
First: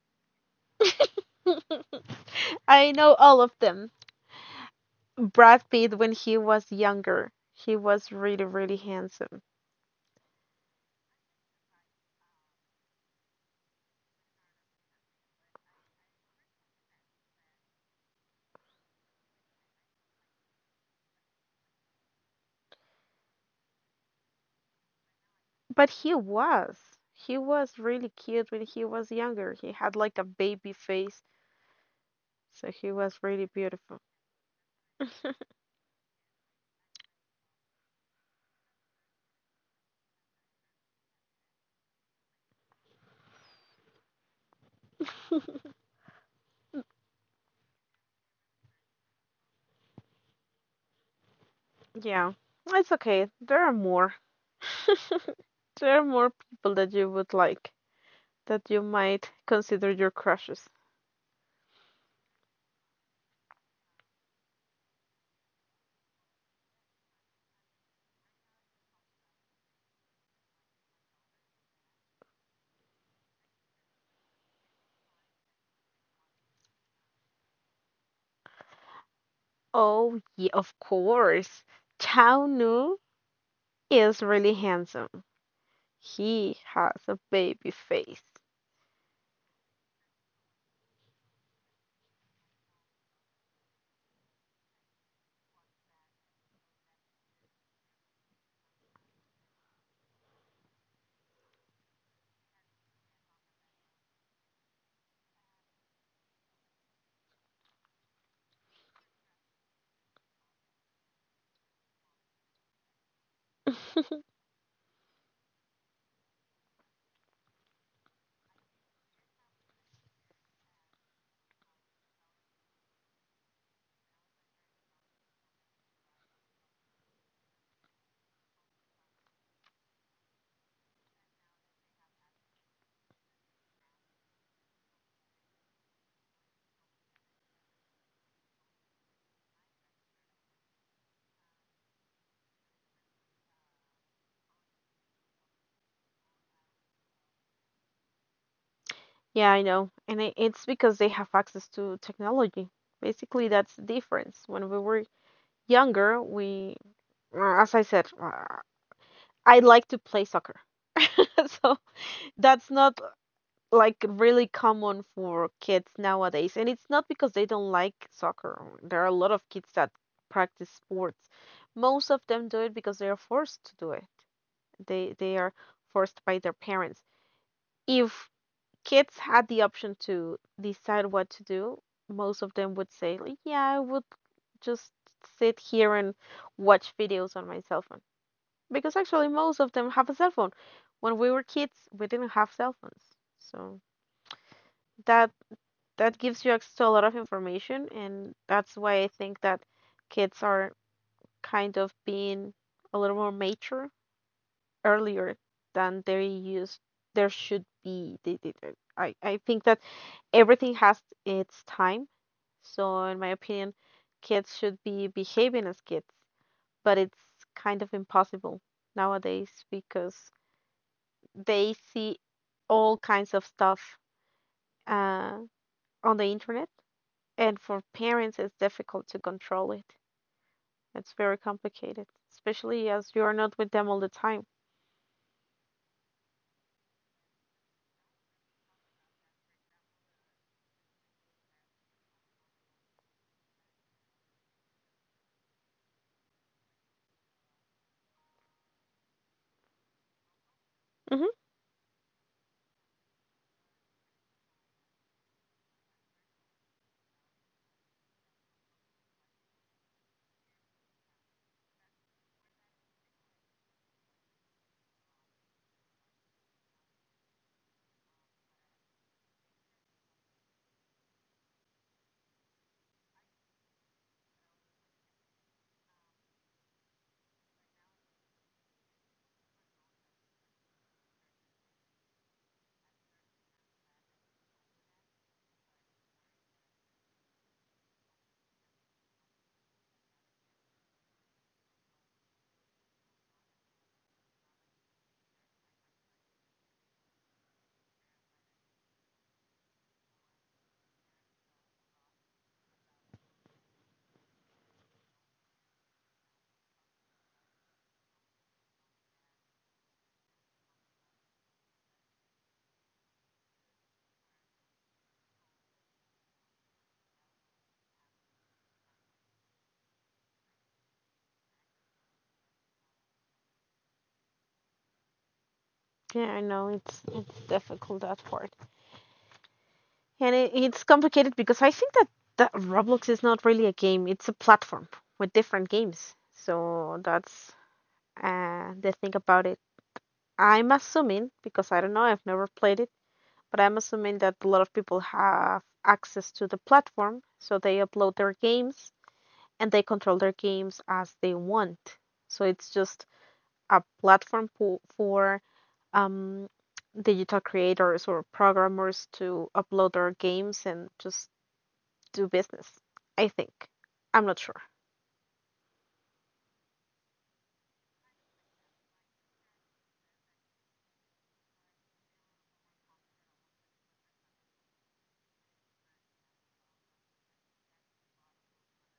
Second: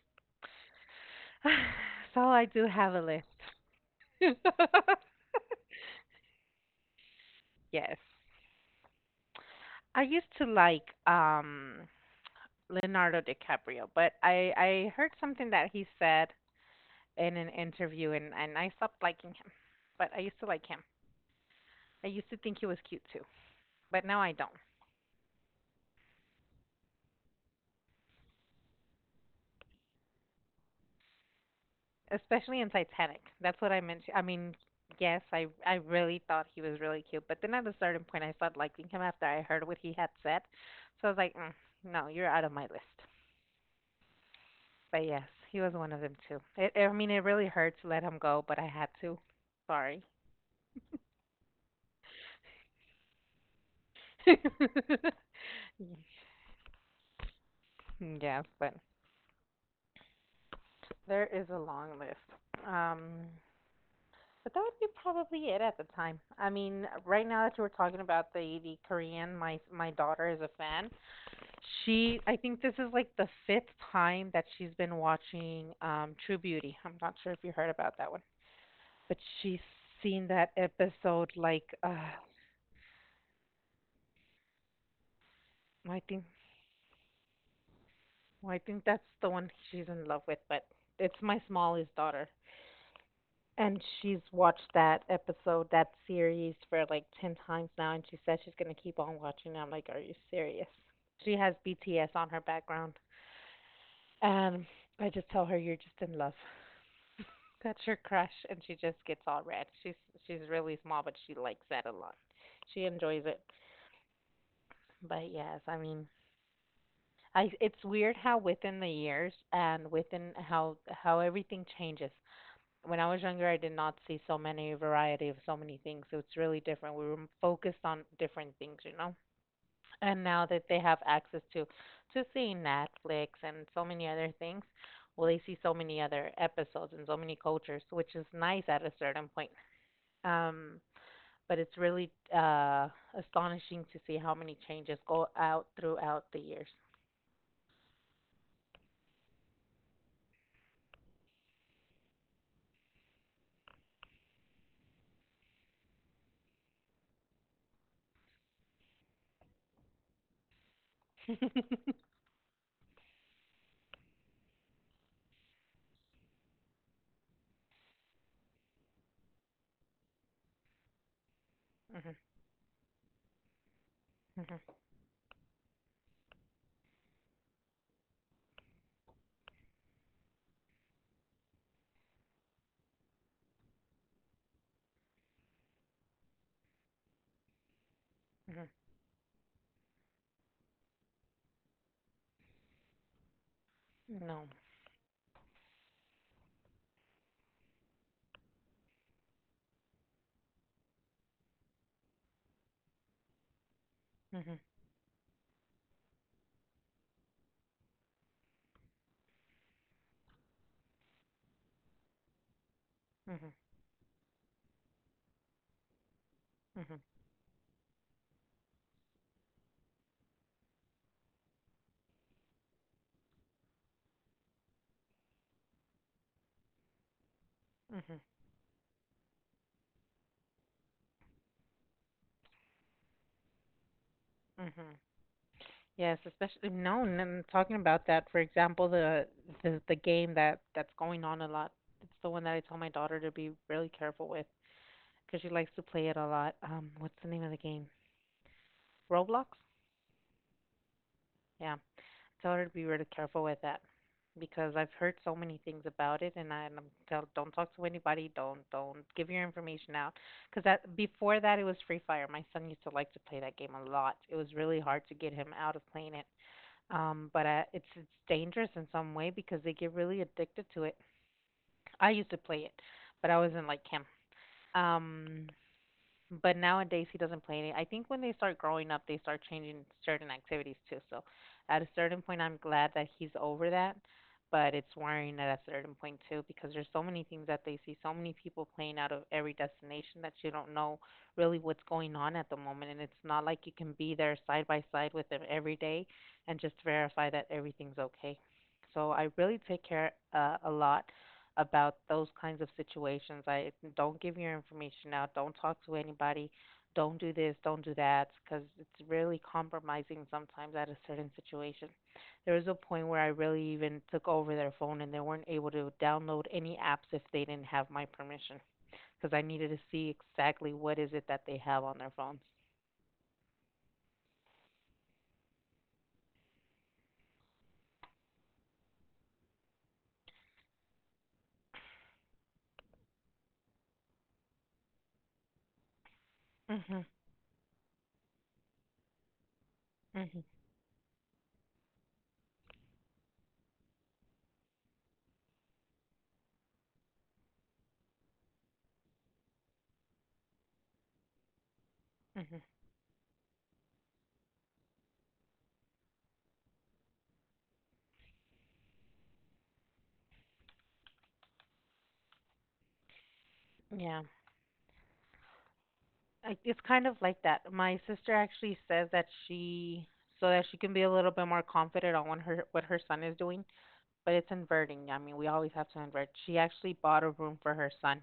B: So I do have a
A: I know
B: list.
A: all of them. Brad Pitt, when he was younger, he
B: Yes.
A: was really, really handsome.
B: I used to like Leonardo DiCaprio, but I heard something that he said in an interview, and I stopped liking him. But I used to like him. I used to think he was cute too, but now I don't.
A: But he was. He was really cute when he was younger. He had like a baby face,
B: Especially in
A: so he
B: Titanic.
A: was really
B: That's what I meant.
A: beautiful.
B: Yes, I really thought he was really cute, but then at a certain point, I started liking him after I heard what he had said. So I was like, no, you're out of my list. But yes, he was one of them too. It really hurt to let him go, but I had to. Sorry.
A: Yeah, it's okay. There are more. There are more people that you would like, that you
B: Yes,
A: might
B: but
A: consider your crushes.
B: there is a long list. But that would be probably it at the time. I mean, right now that you were talking about the Korean, my daughter is a fan. I think this is like the fifth time that she's been watching True Beauty. I'm not sure if you heard about that one, but
A: Oh,
B: she's
A: yeah, of
B: seen that
A: course.
B: episode
A: Chao
B: like
A: Nu is really handsome. He
B: I
A: has
B: think
A: a baby face.
B: I think that's the one she's in love with, but it's my smallest daughter. And she's watched that episode, that series for like 10 times now, and she says she's going to keep on watching. I'm like, are you serious? She has BTS on her background. And I just tell her, you're just in love. That's your crush. And she just gets all red. She's really small, but she likes that a lot. She enjoys it. But yes, it's weird how within the years and within how everything changes. When I was younger, I did not see so many variety of so many things. So it's really different. We were focused on different things, And now that they have access to seeing Netflix and so many other things, well, they see so many other episodes and so many cultures, which is nice at a certain point. Um, but it's really astonishing to see how many changes go out throughout the years.
A: Yeah, I know. It's because they have access to technology. Basically, that's the difference. When we were younger, as I said, I like to play soccer. So that's not like really common for kids nowadays, and it's not because they don't like soccer. There are a lot of kids that practice sports. Most of them do it
B: Mhm,
A: because they are forced to do it. they
B: mhm,
A: they are forced by their parents. If kids had the option to decide what to do, most of them would say like, yeah, I would just sit here and watch videos on my cell phone, because actually
B: mhm.
A: most of them have a cell phone. When we were kids, we didn't have cell phones. So
B: No.
A: that that gives you access to a lot of information, and that's why I think that kids are kind of being a little more mature earlier
B: Mhm,
A: than they used there should be. I think that everything has its time. So in my opinion,
B: mhm,
A: kids should be behaving as kids, but it's
B: mhm,
A: kind of impossible nowadays because they see all kinds of stuff uh, on the internet. And for parents, it's
B: mhm,
A: difficult to control it. It's very complicated, especially as you are not with them all the time.
B: mhm. Yes, especially no, and I'm talking about that. For example, the the game that that's going on a lot. It's the one that I told my daughter to be really careful with because she likes to play it a lot. What's the name of the game? Roblox?
A: Hmm.
B: Yeah. Tell her to be really careful with that because I've heard so many things about it, and I'm tell don't talk to anybody, don't give your information out, because that before that it was Free Fire. My son used to like to play that game a lot. It was really hard to get him out of playing it. But I, it's dangerous in some way because they get really addicted to it. I used to play it, but I wasn't like him. Um, but nowadays he doesn't play any. I think when they start growing up, they start changing certain activities too. So at a certain point, I'm glad that he's over that, but it's worrying at a certain point too because there's so many things that they see, so many people playing out of every destination that you don't know really what's going on at the moment, and it's not like you can be there side by side with them every day and just verify that everything's okay. So I really take care a lot about those kinds of situations. I don't give your information out. Don't talk to anybody. Don't do this. Don't do that because it's really compromising sometimes at a certain situation. There was a point where I really even took over their phone and they weren't able to download any apps if they didn't have my permission because I needed to see exactly what is it that they have on their phones.
A: Yeah, I know, it's difficult that part, and it's complicated because I think that Roblox is not really a game; it's a platform with different games. So that's
B: Mhm.
A: the thing about it. I'm
B: Mhm.
A: assuming, because I don't know, I've never played it, but I'm assuming that a lot of people have access to the platform, so they upload their games and they control their games as they want. So it's just
B: Mhm.
A: a platform for um, digital creators or programmers to upload their games and just do business. I think. I'm not sure.
B: Yeah. It's kind of like that. My sister actually says that so that she can be a little bit more confident on what her son is doing, but it's inverting. I mean, we always have to invert. She actually bought a room for her son,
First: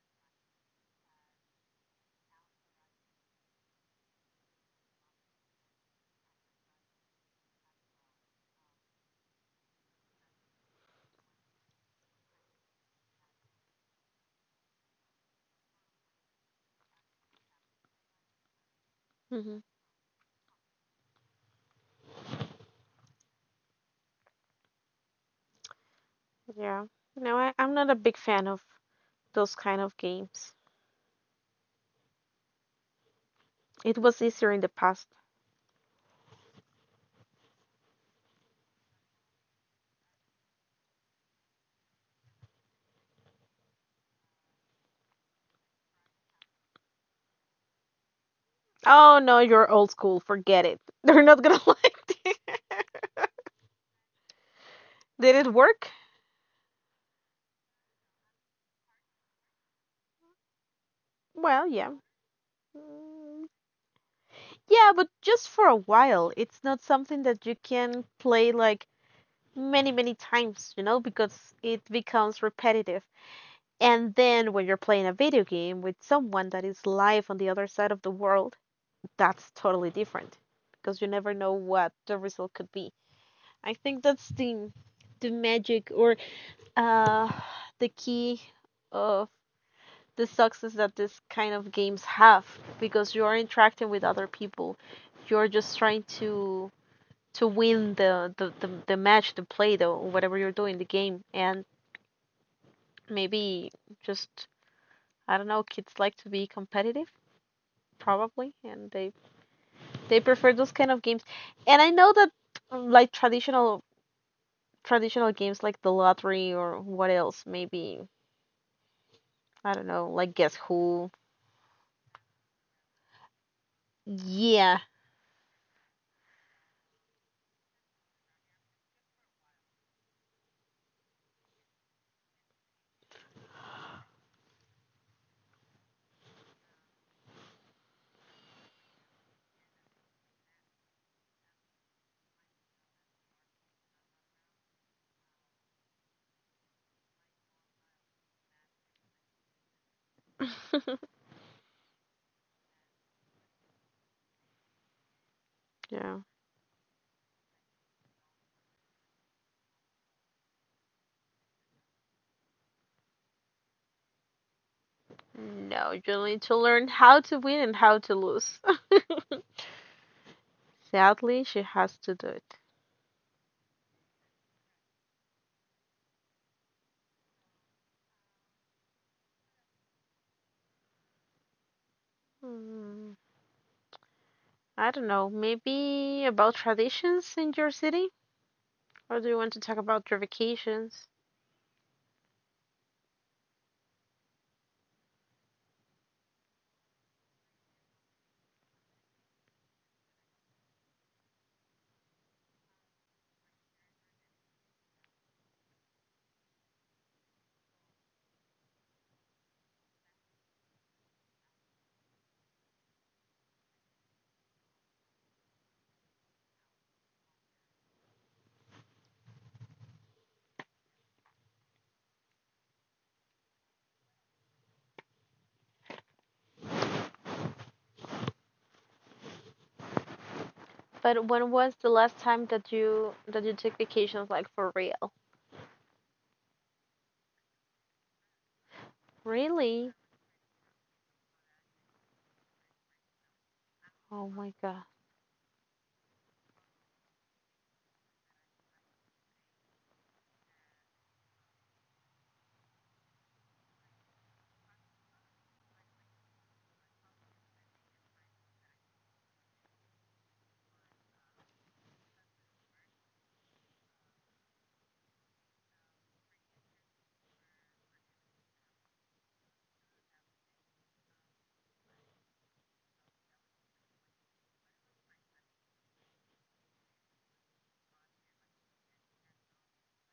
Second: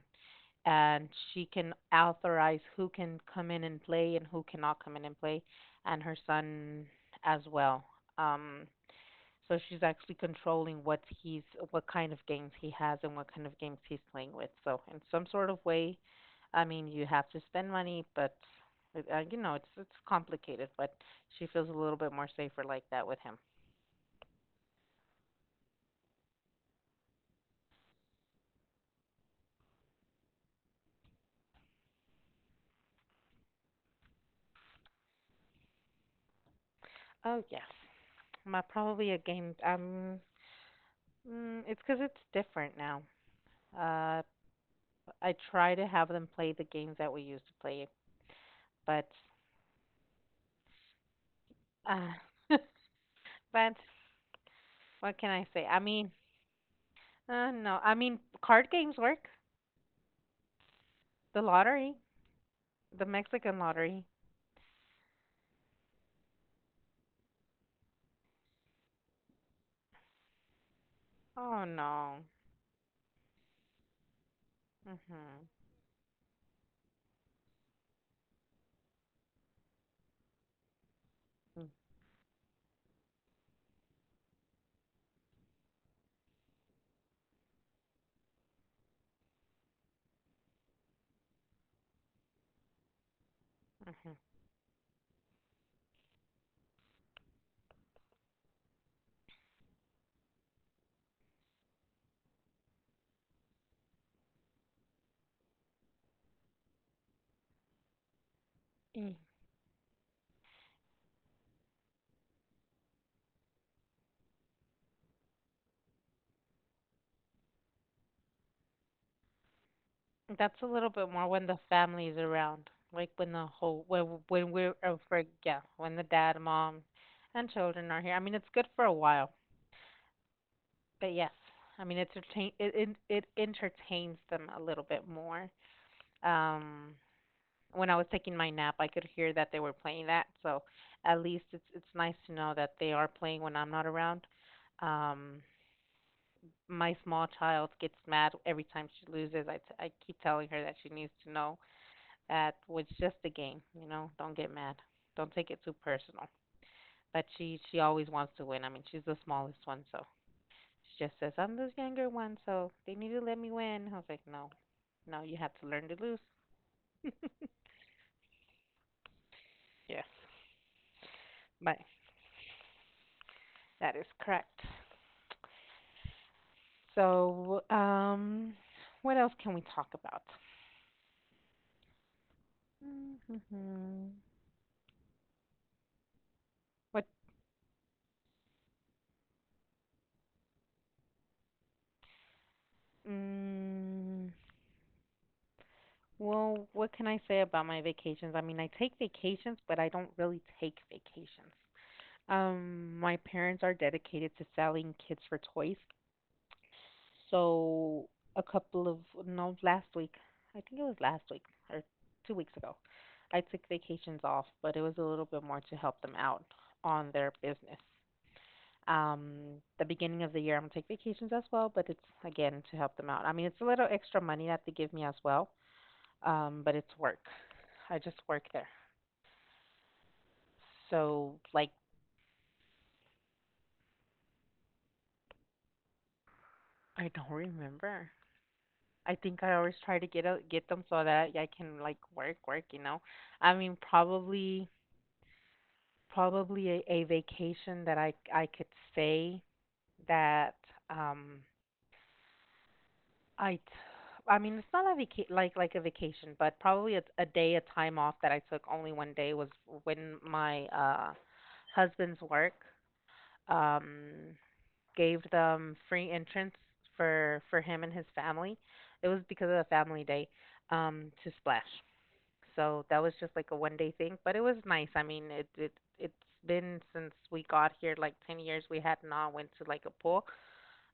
B: and she can authorize who can come in and play and who cannot come in and play, and her son as well. Um, so she's actually controlling what kind of games he has and what kind of games he's playing with. So in some sort of way, I mean, you have to spend money, but you know,
A: Hmm.
B: it's complicated. But she feels a little bit more safer like that with him.
A: Yeah. No, I'm not a big fan of those kind of games. It was easier in the past.
B: Oh yes, my probably a game. It's because it's different now. Uh, I try to have them play the games that we used to play, but
A: Oh no, you're old school. Forget it. They're not gonna
B: uh,
A: like it.
B: but what can
A: Did
B: I
A: it
B: say?
A: work?
B: No, I mean card games work. The
A: Well, yeah.
B: lottery? The
A: Mm.
B: Mexican lottery?
A: Yeah, but just for a while. It's not something that you can play like many, many times, you know, because
B: Oh,
A: it
B: no.
A: becomes repetitive. And then when you're playing a video
B: Mhm.
A: game with someone that is live on the other side of the world, that's totally different because you never know
B: Mm.
A: what the result could be. I think that's the magic or uh the key of the success that this kind of games have, because you are interacting with
B: Mhm.
A: other people. You're just trying to win the match, the play, the whatever you're doing, the game. And maybe just, I don't know, kids like to be competitive probably, and they
B: Mm.
A: they prefer those kind of games. And I know that, like traditional games like the lottery or what else, maybe I don't know, like Guess
B: That's a little
A: Who.
B: bit more when the family is around, like when the whole when we're
A: Yeah.
B: for yeah, when the dad, mom, and children are here. I mean, it's good for a while, but yes, I mean, it's retain it it, it entertains them a little bit more. Um, when I was taking my nap, I could hear that they were playing that, so at least it's nice to know that they are playing when I'm not around. Um, my small child gets mad every time she loses. I keep telling her that she needs to know that "Well, it's just a game, don't get mad. Don't take it too personal.
A: Yeah.
B: But she always wants to win. I mean, she's the smallest one, so she just says, "I'm the younger one, so they need to let me win." I was like, "No, no, you have to learn to
A: No,
B: lose."
A: you need to learn how to win and how to lose.
B: Yes,
A: Sadly,
B: but
A: she has to do it.
B: that is correct. So, what else can we talk about?
A: Mm.
B: Mm-hmm.
A: I don't know, maybe about
B: What?
A: traditions in your city? Or do you want to talk about your vacations?
B: Mm, well, what can I say about my vacations? I mean, I take vacations, but I don't really take vacations. My parents are dedicated to selling kids for toys. So a couple of, no, last week, I think it was last week or 2 weeks ago, I took vacations off, but it was a little bit more to help them out on their business. Um, the beginning of the year, I'm gonna take vacations as well, but it's again to help them out. I mean, it's a little extra money that they give me as well, but it's work. I just work there. So like
A: But when was the last time that you took vacations like for real?
B: I don't remember. I think I always try to get out,
A: Really?
B: get them so that I can like work, I mean, probably
A: Oh my god.
B: a vacation that I could say that um I t- I mean, it's not a like a vacation, but probably a day, a time off that I took only one day was when my husband's work um gave them free entrance for him and his family. It was because of the family day to Splash. So that was just like a one day thing, but it was nice. I mean, it it's been since we got here like 10 years we had not went to like a pool.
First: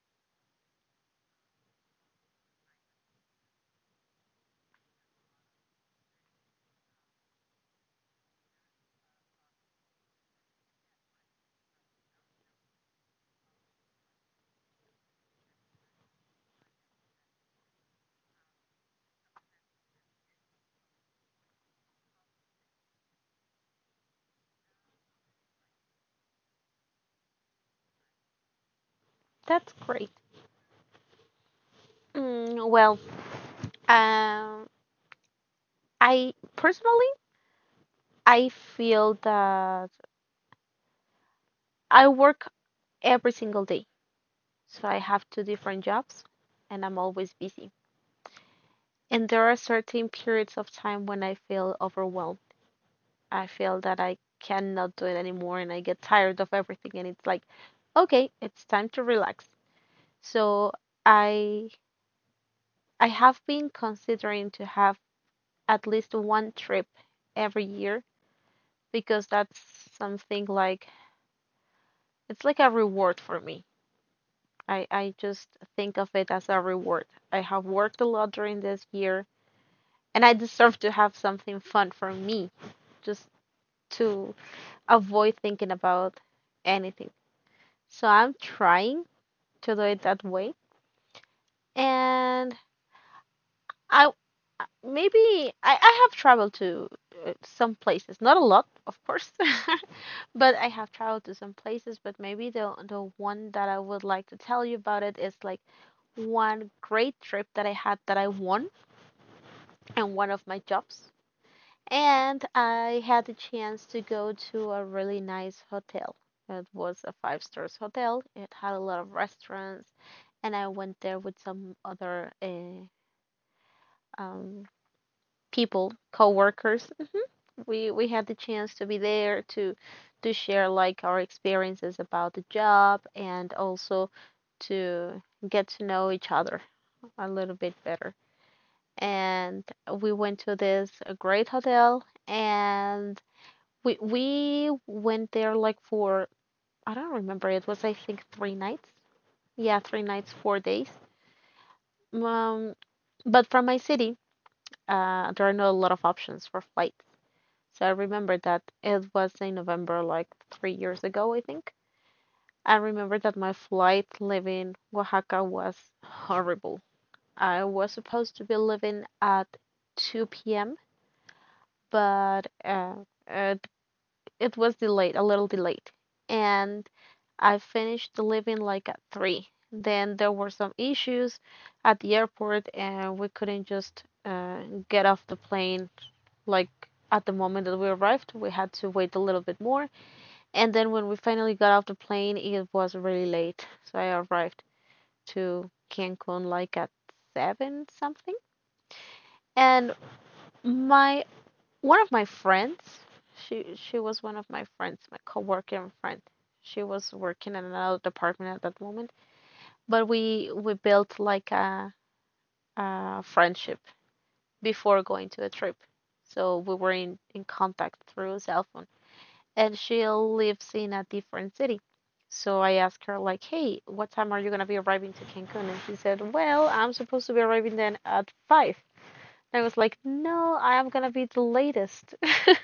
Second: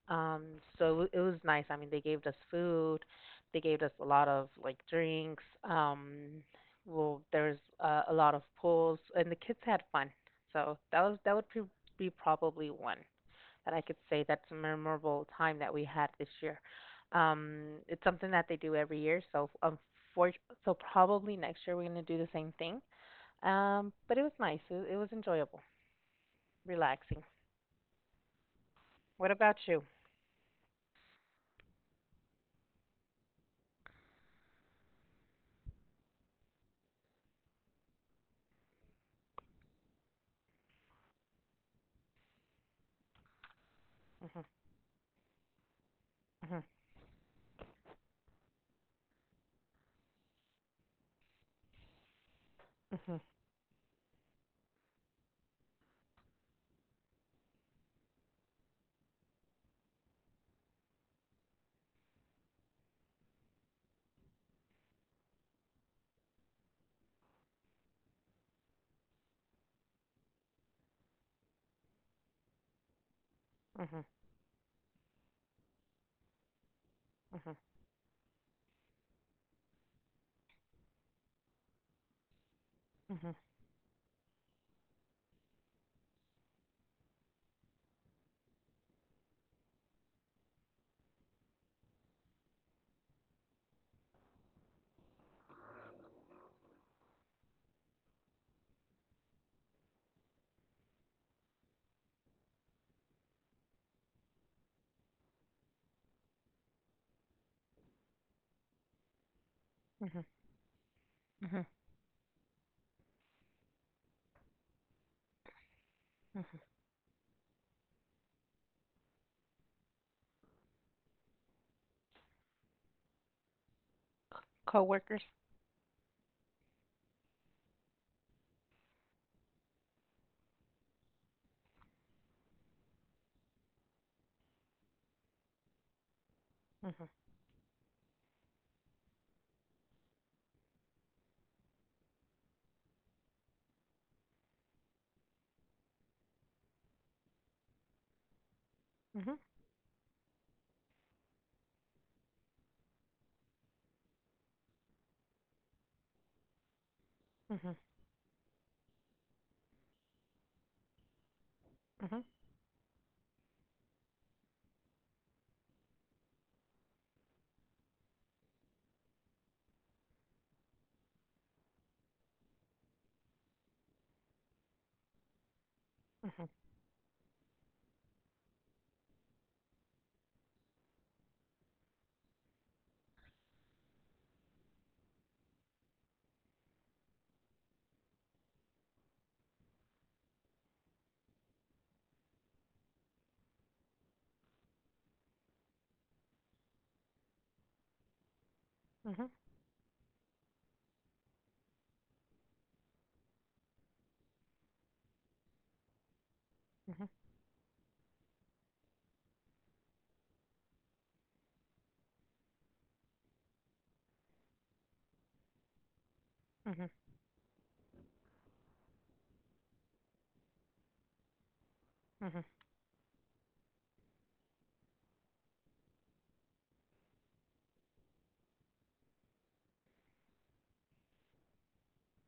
B: Um so it was nice. I mean, they gave us food. They gave us a lot of like drinks. Well, there's a lot of pools and the kids had fun. So that was be probably one that I could say that's a memorable time that we had this year. It's something that they do every year, so for, so probably next year we're gonna do the same thing. But it was nice. It was enjoyable, relaxing. What about you?
A: That's great. Mm, well, um, I personally I feel that I work every single day, so I have two different jobs, and I'm always
B: Mhm,
A: busy. And there are certain periods of time when I feel overwhelmed. I feel that
B: mhm,
A: I cannot do it anymore, and I get tired of everything, and it's like, okay, it's time to relax. So I I have been considering to have at least one trip every year, because that's something like, it's like a reward for me.
B: mhm,
A: I just think of it as a reward. I have worked a lot
B: mhm,
A: during this year, and I deserve to have something fun for me, just
B: mhm,
A: to avoid thinking about anything. So I'm trying to do it that way. And I maybe I have traveled to some places, not a lot, of course, but I have traveled to some places. But maybe the one that I would like to tell you about it is like one great trip that I had, that I won in one of my
B: mhm,
A: jobs,
B: mhm,
A: and I had the chance to go to a really nice hotel. It was a
B: mhm.
A: five stars hotel. It had a lot of restaurants, and I went there with some other um, people,
B: Coworkers.
A: co-workers. We had the chance to be there to share like our experiences about the job, and also to get to know each other a little
B: Mhm,
A: bit better. And we went to this great hotel, and we went there like for, I don't remember, it was I think three nights. Yeah, three
B: mhm,
A: nights, 4 days. Um, but from my city, there are not a lot of options for flight. So I
B: mhm,
A: remember that it was in November, like 3 years ago, I think.
B: mhm,
A: I
B: mhm,
A: remember that my flight leaving Oaxaca was horrible. I was supposed to be leaving at 2 p.m., but it, it was delayed, a little delayed. And
B: mhm,
A: I finished leaving like at 3. Then there were some issues at the airport, and we couldn't just get off the plane like at the moment that we arrived. We had to wait a little bit more. And then when we finally got off the plane, it was really late. So I arrived to Cancun like at 7 something.
B: mhm,
A: And my one of my friends, she was one of my friends, my coworker friend. She was
B: mhm,
A: working in another department at that moment, but we built like a friendship before going to the trip. So we were
B: mhm, mhm, mhm,
A: in contact through cell phone. And she lives in a different city. So I
B: mhm,
A: asked her like, "Hey, what time are you gonna be arriving to Cancun?" And she said, "Well, I'm supposed to be arriving then at 5." I was like, "No, I'm gonna be the latest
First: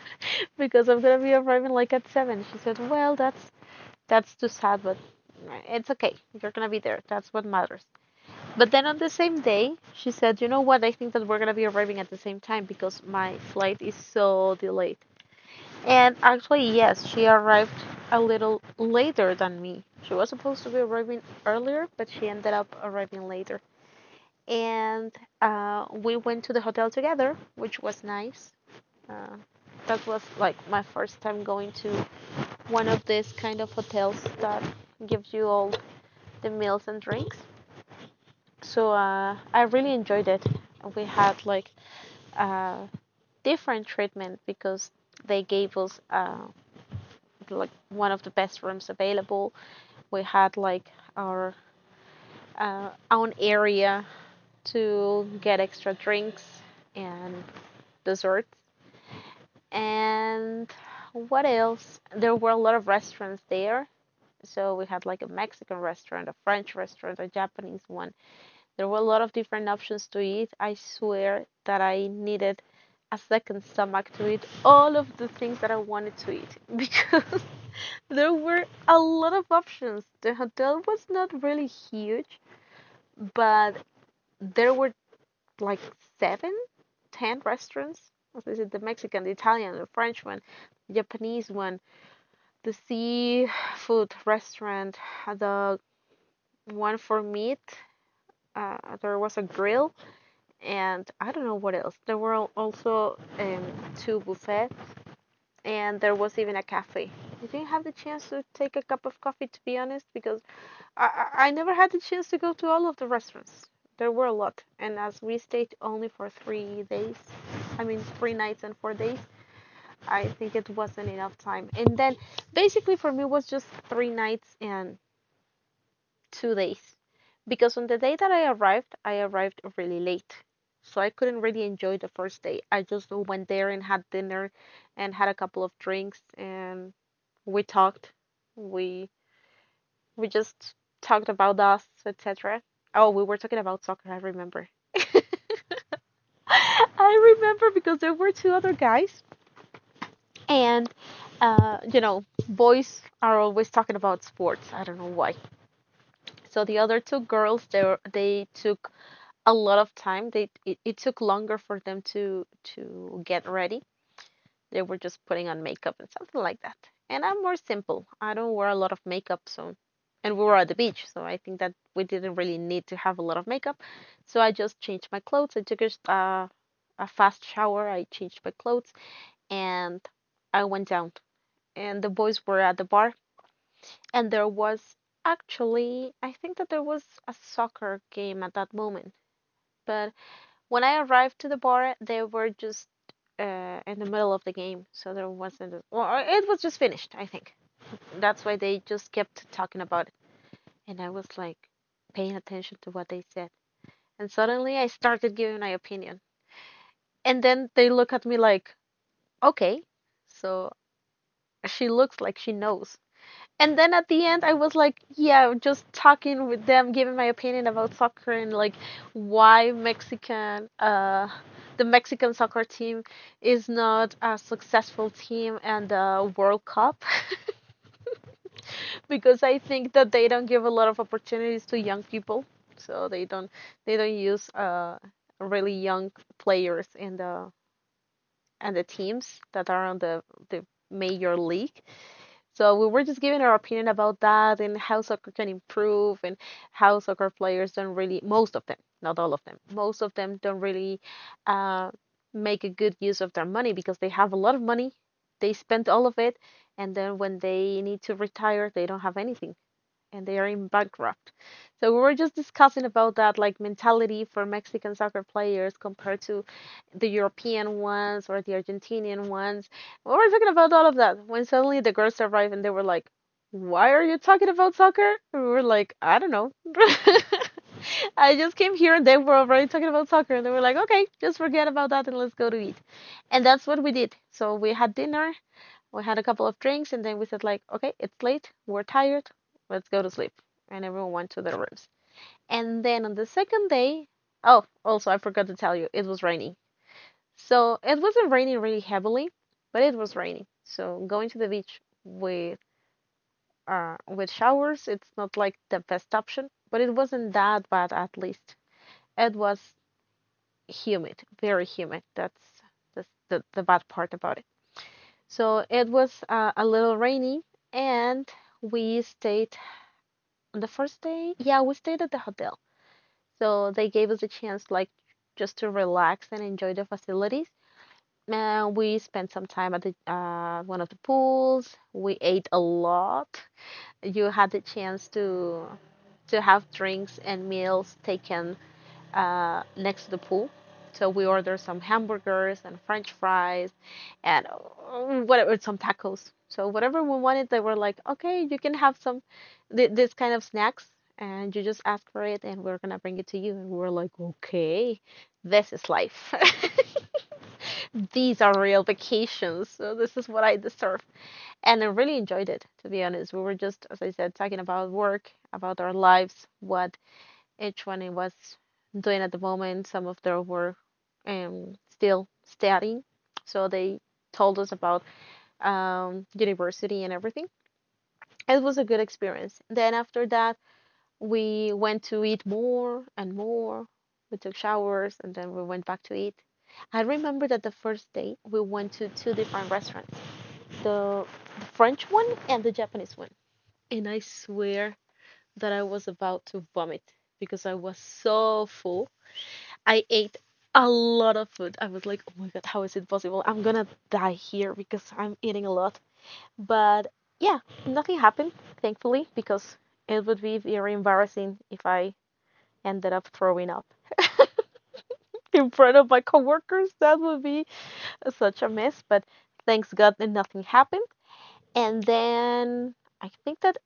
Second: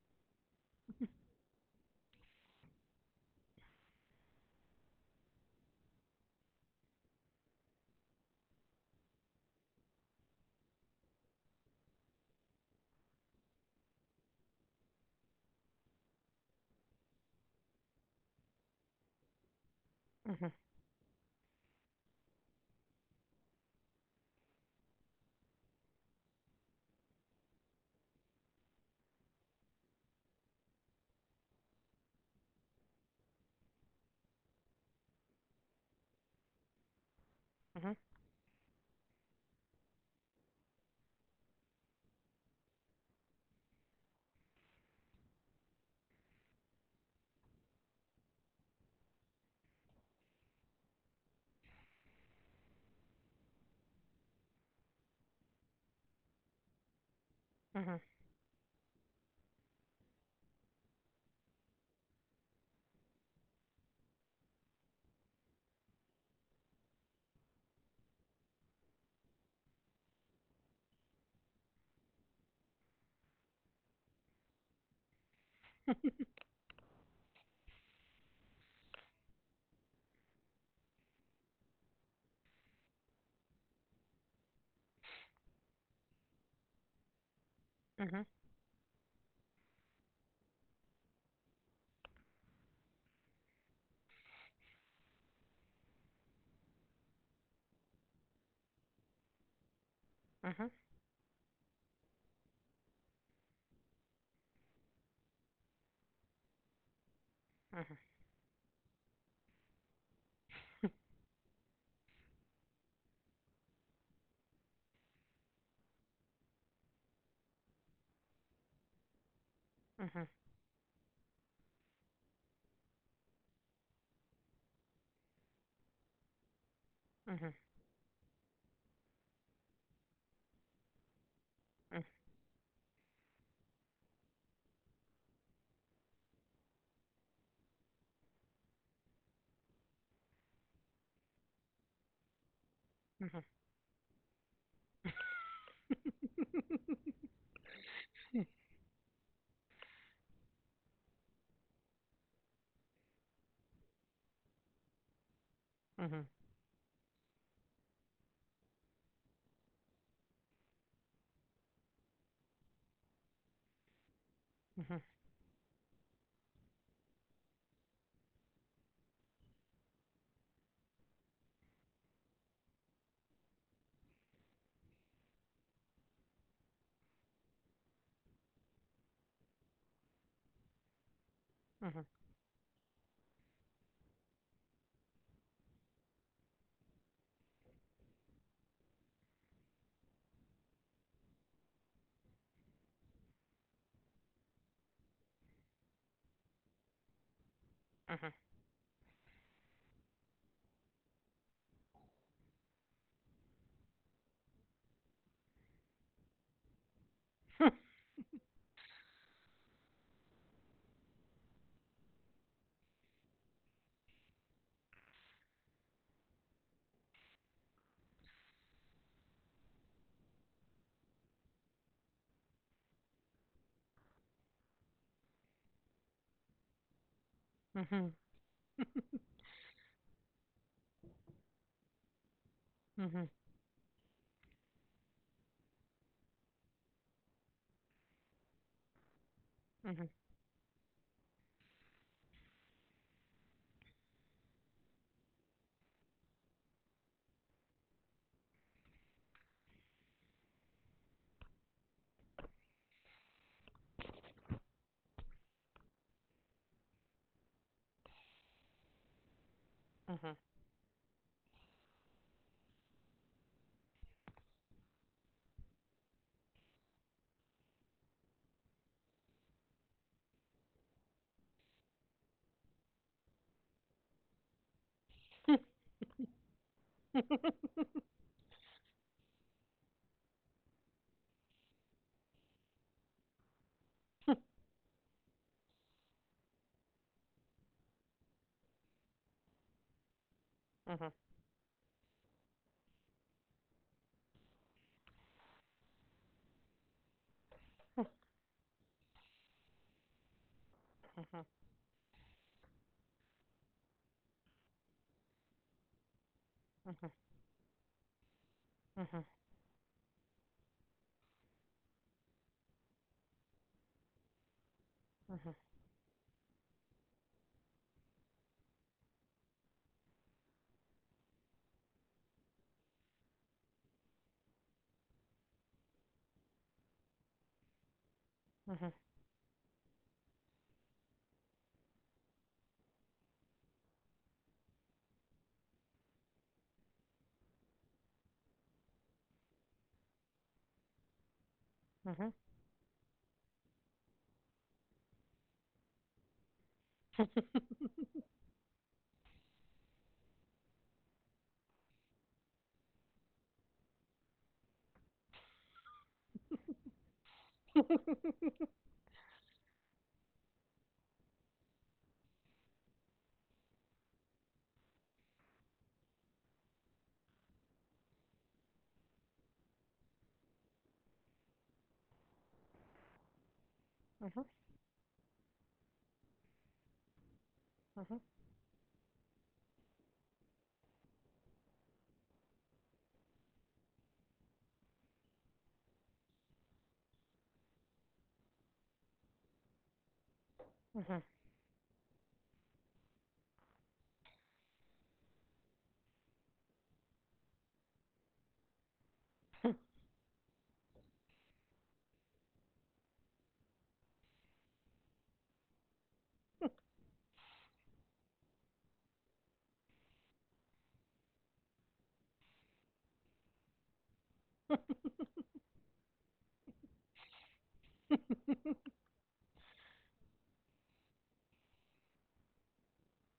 A: because I'm gonna be arriving like at 7." She said, "Well, that's too sad, but it's okay. You're gonna be there. That's what matters." But then on the same day, she said, "You know what? I think that we're gonna be arriving at the same time, because my flight is so delayed." And actually, yes, she arrived a little later than me. She was supposed to be
B: mhm,
A: arriving earlier, but she ended up arriving later. And we went to the hotel together, which was nice. Uh, that was like my first time going to one of these kind of hotels that gives you all the meals and drinks.
B: mhm, mhm, mhm,
A: So I really enjoyed it. We had like uh, different treatment because they gave us like one of the best rooms available. We had like our own area to get extra drinks and desserts. And what else? There were a lot of restaurants there. So we had like a Mexican restaurant, a French restaurant, a Japanese one. There were a lot of different options to eat. I swear that I needed a second stomach to eat all of the things that I wanted to eat, because there were a lot of options. The hotel was not really huge, but there were like 7, 10 restaurants. As I said, the Mexican, the Italian, the French one, the Japanese one, the seafood restaurant, the one for meat. There was a grill, and I don't know what else. There were also two buffets, and there was even a cafe. I didn't have the chance to take a cup of coffee, to be honest, because I, I never had the chance to go to all of the restaurants. There were a lot, and as we stayed only for 3 days, I mean three nights and 4 days, I think it wasn't enough time. And then basically for me it was just three nights and 2 days, because on the day that I arrived really late, so I couldn't really enjoy the first day. I just went there and had dinner, and had a couple of drinks, and we talked. We we just talked about us, etc. Oh, we were talking
B: mhm,
A: about
B: mhm,
A: soccer, I remember. I remember because there were two other guys, and you know, boys are always talking about sports. I don't know why. So
B: mhm,
A: the other two girls, they took a lot of time. It took longer for them to get ready. They were just
B: mhm,
A: putting
B: mhm.
A: on makeup and something like that. And I'm more simple. I don't wear a lot of makeup, so and we were at the beach, so I think that we didn't really need to have a lot of makeup. So I just changed my clothes. I took a fast shower. I changed my clothes and I went down. And the boys
B: Mhm.
A: were at the bar, and there was actually, I think that there was a soccer game at that moment, but when I arrived to the bar, they were just in the middle of the game, so there wasn't. Well, it was just finished, I think.
B: Mhm.
A: That's why they just kept talking about it, and I was like paying attention to what they said. And suddenly, I started giving my opinion, and then they look at me like, "Okay." So she looks like she knows. And then at the end, I was like, yeah, just talking with them, giving my opinion about soccer and like why the Mexican soccer team is not a successful team and the World Cup,
B: Mhm.
A: because I think that they don't give a lot of opportunities to young people, so
B: Mhm.
A: they don't use really young players in the and the teams that are on the
B: Mhm.
A: the major league. So we were just giving our opinion about that and how soccer can improve and how soccer players don't really, most of them, not all of them, most of them don't really uh, make a good use of their money because they have a lot of money, they spend all of it, and then when they need to retire, they don't have anything and they are in
B: Mhm.
A: bankrupt. So we were just discussing about that, like mentality for Mexican soccer players compared to the European ones or the Argentinian ones. We were talking about all of that when suddenly the girls arrived and they were like, "Why are you talking about soccer?" And we were like, "I don't know." I just came here and they were already talking about soccer and they were like, okay, just forget about that and let's go to eat. And that's what we did. So we had dinner, we had a couple of drinks and then we said like, okay, it's late, we're tired, let's go to sleep. And everyone went to
B: Mhm.
A: their rooms. And then on the second day, oh, also I forgot to tell you, it was raining. So it wasn't raining really heavily, but it was raining. So going to the beach with showers, it's not like the best option, but it wasn't
B: Mhm.
A: that bad at least. It
B: Mhm.
A: was humid, very humid. That's the bad part about it. So it
B: Mhm.
A: was a little rainy, and we stayed on the first day. Yeah, we stayed at the hotel. So they gave us a chance, like, just to relax and enjoy the facilities. And we spent
B: Mhm.
A: some time at the one of the pools. We ate a lot. You had the chance to have drinks and meals taken next to the pool. So we ordered some
B: Mhm.
A: hamburgers
B: Mhm.
A: and
B: Mhm.
A: French fries and whatever, some tacos. So whatever we wanted, they were like, okay, you can have some this kind of snacks, and you just ask for it, and we're gonna bring it to you. And we're like, okay, this is life. These are real vacations. So this is what I deserve. And I really enjoyed it, to be honest. We were just, as I said, talking about work, about our lives, what each one was doing at the moment. Some of them were still studying, so they told us about university and everything. It was a good experience. Then after that, we went to eat more and more. We took showers and then we went back to eat. I remember that the first day we went to two different restaurants, the,
B: Mhm. Mhm.
A: the
B: Mhm.
A: French one and the Japanese one. And I swear that I was about to vomit because I was so full. I ate a lot of food. I was like, oh my god, how is it possible? I'm gonna die here because I'm eating a lot. But yeah, nothing happened, thankfully, because it would be very embarrassing if I ended up throwing up in front of my coworkers. That would be such a mess. But thanks God that nothing happened. And then I think that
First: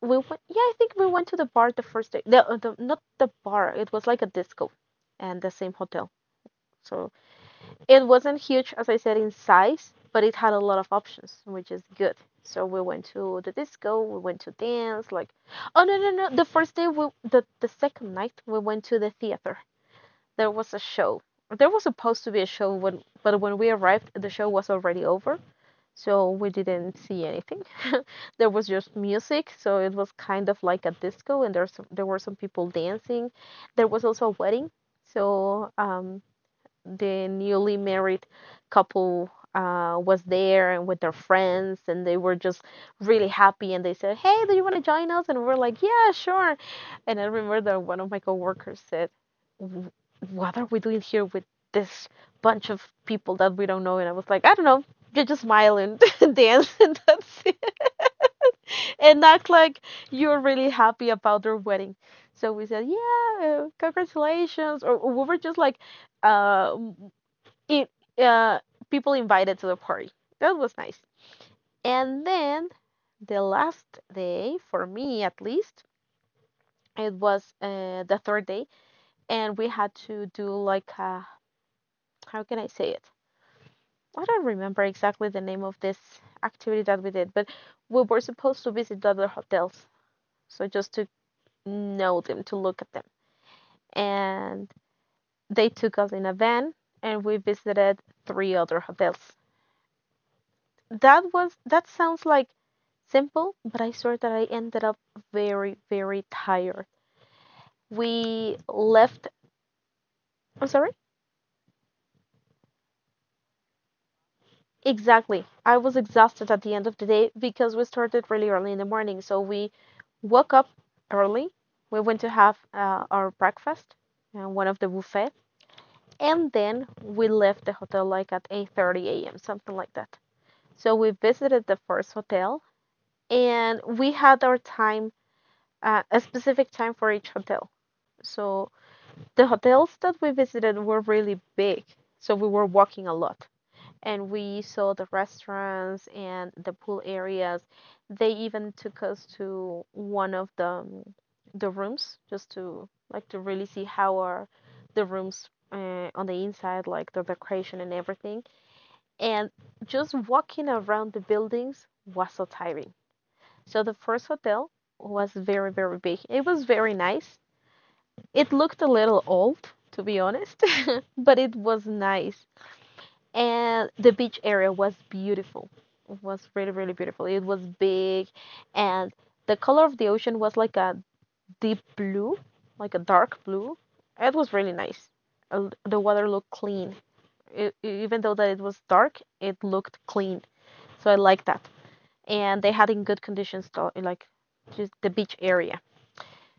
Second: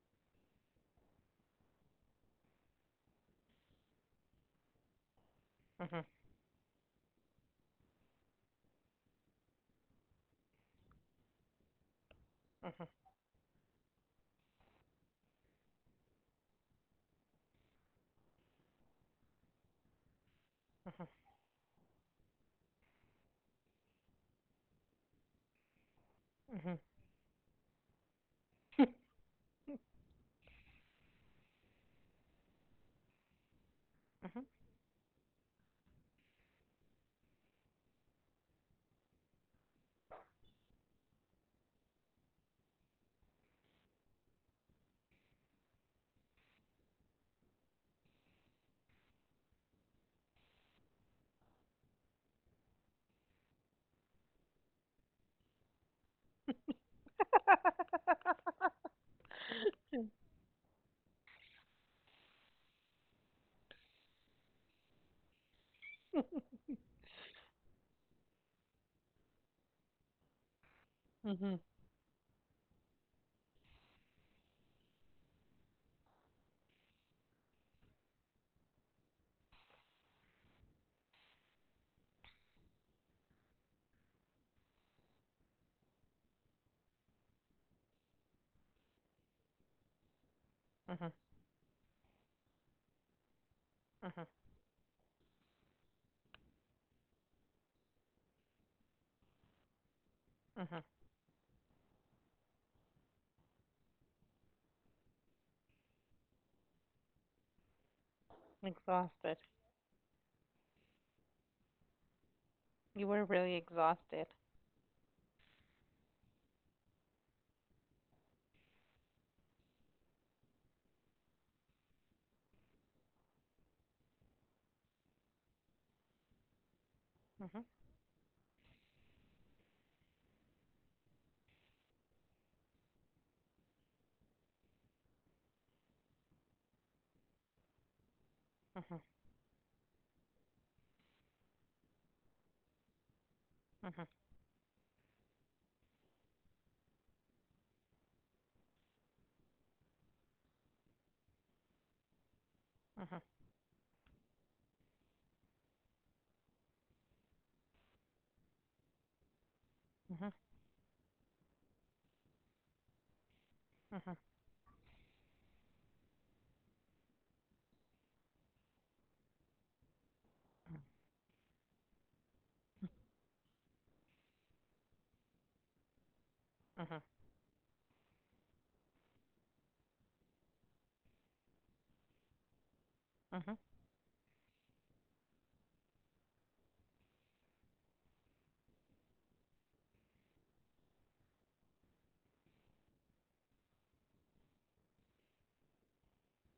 A: we went, yeah, I think we went to the bar the first day. Not the bar, it was like a disco and the same
B: Mhm. Mhm.
A: hotel. So it wasn't huge, as I said, in size, but it had a lot of options, which is good. So we went to the disco, we went to dance, like, oh no no no! The first day, we, the second night, we went to the theater. There was a show. There was supposed to be a show when, but when we arrived, the show was already over, so we didn't see anything. There was just music, so it was kind of like a disco, and there were some people dancing. There was also a wedding, so the newly married couple was there and with their friends and they were just really happy and they said, hey, do you want to join us? And we're like, yeah, sure. And I remember that one of my coworkers said, what are we doing here with this bunch of people that we don't know? And I was like, I don't know, you just smile and dance and that's it, and act like you're really happy about their wedding. So we said, yeah, congratulations, or we were just like uh, it uh, people invited to the party. That was nice.
B: Mhm.
A: And then the last day, for me at least, it was the third day, and we had to do like a, how can I say it? I don't remember exactly the name of this activity that we did, but we were supposed to visit other hotels, so just
B: Mhm.
A: to
B: Mhm.
A: know them, to look at them. And they took us in a van, and we visited three other hotels.
B: Mhm.
A: That was, that sounds like simple, but I swear that I ended up very, very tired. We left,
B: Exhausted.
A: I'm sorry?
B: You were really exhausted.
A: Exactly. I was exhausted at the end of the day because we started really early in the morning. So we woke up early. We went to have our breakfast, one of the buffet, and then we left
B: Mhm.
A: the hotel like at 8:30 a.m., something like that. So we visited the first hotel, and we had our time, a specific time for each hotel. So
B: Mhm.
A: the hotels that we visited were really big, so we were walking a lot.
B: Mhm.
A: And we saw the restaurants and the pool areas. They even took us to one of the the rooms just to
B: Mhm.
A: like to really see how are the rooms on the inside, like the decoration and everything. And just
B: Mhm.
A: walking around the buildings was so tiring. So the
B: Mhm.
A: first hotel was very, very big. It was very nice. It looked a little old, to be honest, but it was nice. And the beach area was beautiful. It was really, really
B: Mhm.
A: beautiful. It was big, and the color of the ocean was like a deep blue, like a dark blue. It was really nice. The water looked clean. Even though that it was dark, it looked clean. So I liked that. And they had in good conditions, like just the beach area.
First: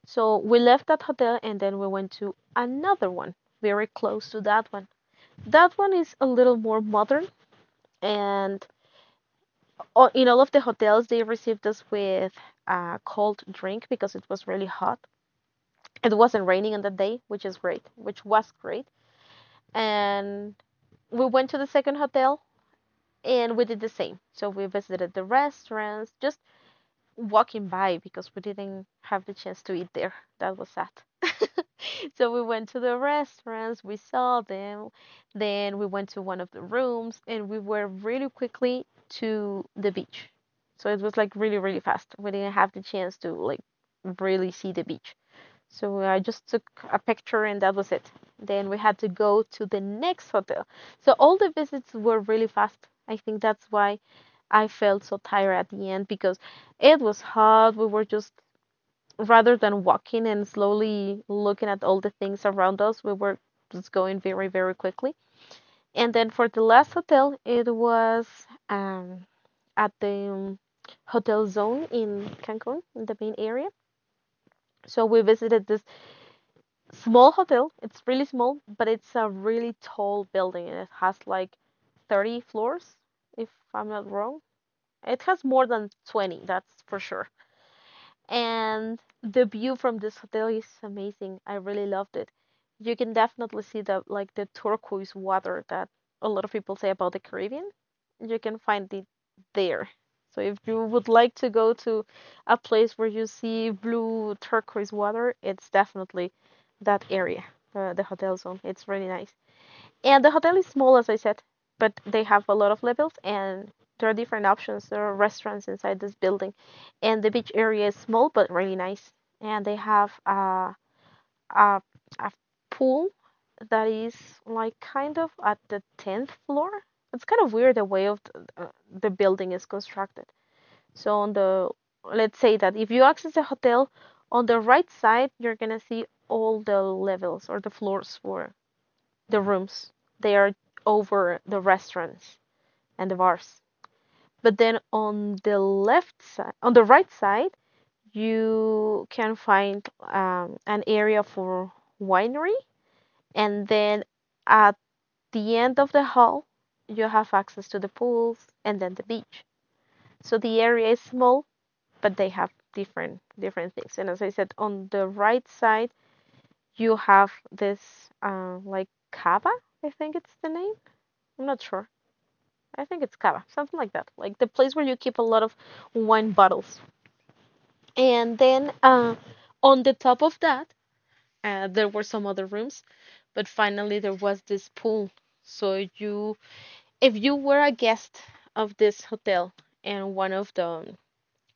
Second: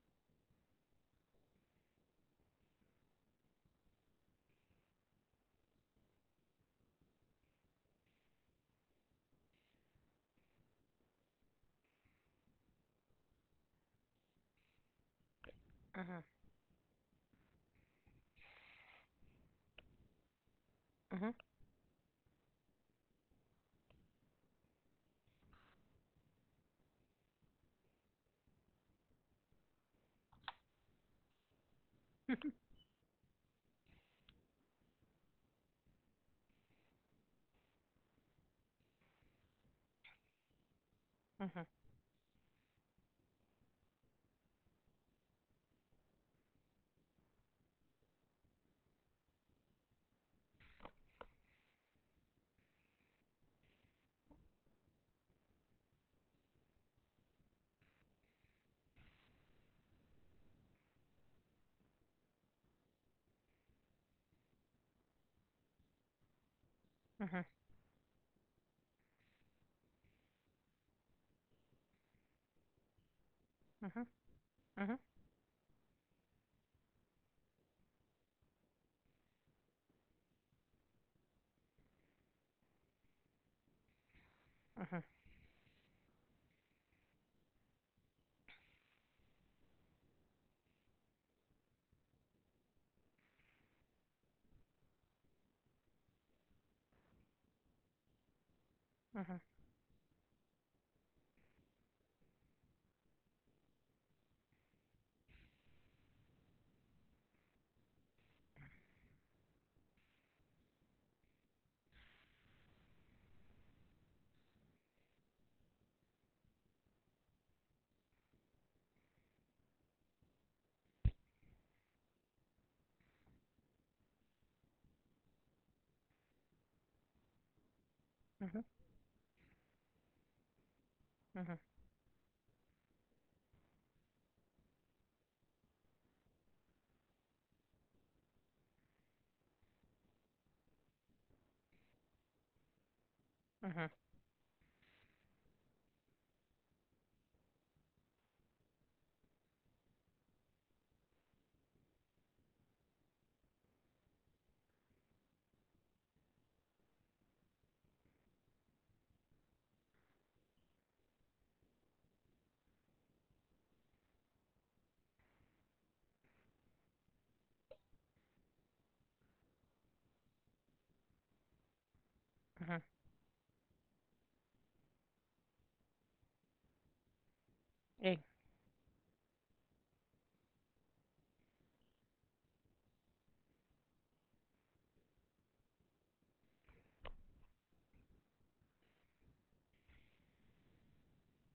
A: So we left that hotel and then we went to another one very close to that one. That one is a little more modern, and in all of the hotels, they received us with a cold drink because it was really hot. It
B: Mhm.
A: wasn't raining on that day, which is great, which was great. And we
B: Mhm. Mhm.
A: went to the second hotel and we did the same. So we visited the restaurants, just walking by because we didn't have the chance to eat there. That was sad. So we went to the restaurants, we saw them, then we went to one of the rooms, and we were really quickly to the beach. So it was like really,
B: Mhm.
A: really fast. We didn't have the chance to like really see the beach. So I just took a picture and that was it. Then we had to go to the next hotel. So all the visits were really fast. I think that's why I felt so tired at the end because it was hot. We were just, rather than walking and slowly looking at all the things around us, we were just going very, very quickly. And then for the last hotel, it was um, at the Hotel Zone in Cancun, in the main area.
B: Mhm. Mhm. Mhm. Mhm. Mhm.
A: So we visited this small hotel. It's really small, but it's a really tall building and it has like 30 floors, if I'm not wrong.
B: Mhm.
A: It has more than 20, that's for sure. And the view from this hotel is amazing. I really loved it. You can definitely see the turquoise water that a lot of people say about the Caribbean. You can find it there. So if you would like to go to a place where you see blue turquoise water, it's definitely that area, the hotel zone. It's really nice. And the hotel is small, as I said, but they have a lot of levels and there are different options. There are restaurants inside this building. And the beach area is small but really nice. And they have a, a pool that is like kind of at the 10th floor. It's kind of weird the way of the building is constructed. So on
B: Mhm. Mhm.
A: the let's say that if you access the hotel on the right side, you're gonna see all the levels or the floors for the rooms. They are over the restaurants and the bars.
B: Mhm.
A: But then on the left side, on the right side, you can find an area for winery, and then at the end of the hall, you have access to the pools and then the beach. So the area is small, but they have different things. And as I said, on the right side, you have this like cava, I think it's the name. I'm not sure,
B: Mhm.
A: I think it's cava, something like that, like the place where you keep a lot of wine bottles.
B: Eh.
A: And then on the top of that, there were some other rooms, but finally there was this pool. So you, if you were a guest of this hotel and one of the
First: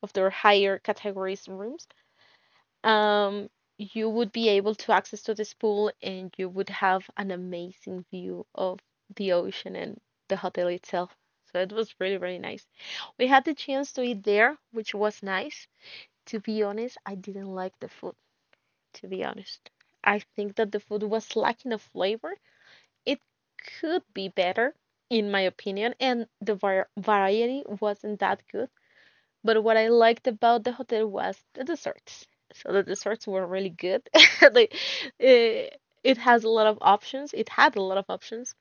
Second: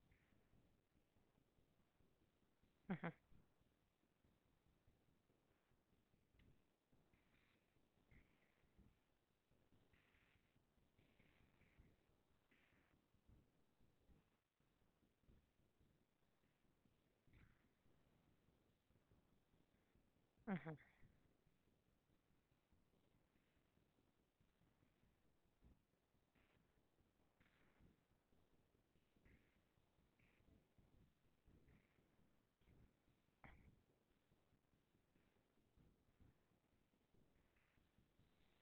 A: of their higher categories rooms,
B: Mhm.
A: um, you would be able to access to this pool and you would have an amazing view of the ocean and the hotel itself. So it was really, really nice. We had the chance to eat there, which was nice. To be honest, I didn't like the food, to be honest. I think that the food was lacking of flavor. It could be better, in my opinion, and the variety wasn't that good. But what I liked about the hotel was the desserts. So the desserts were really good. Like it, it has a lot of options. It had a lot of options.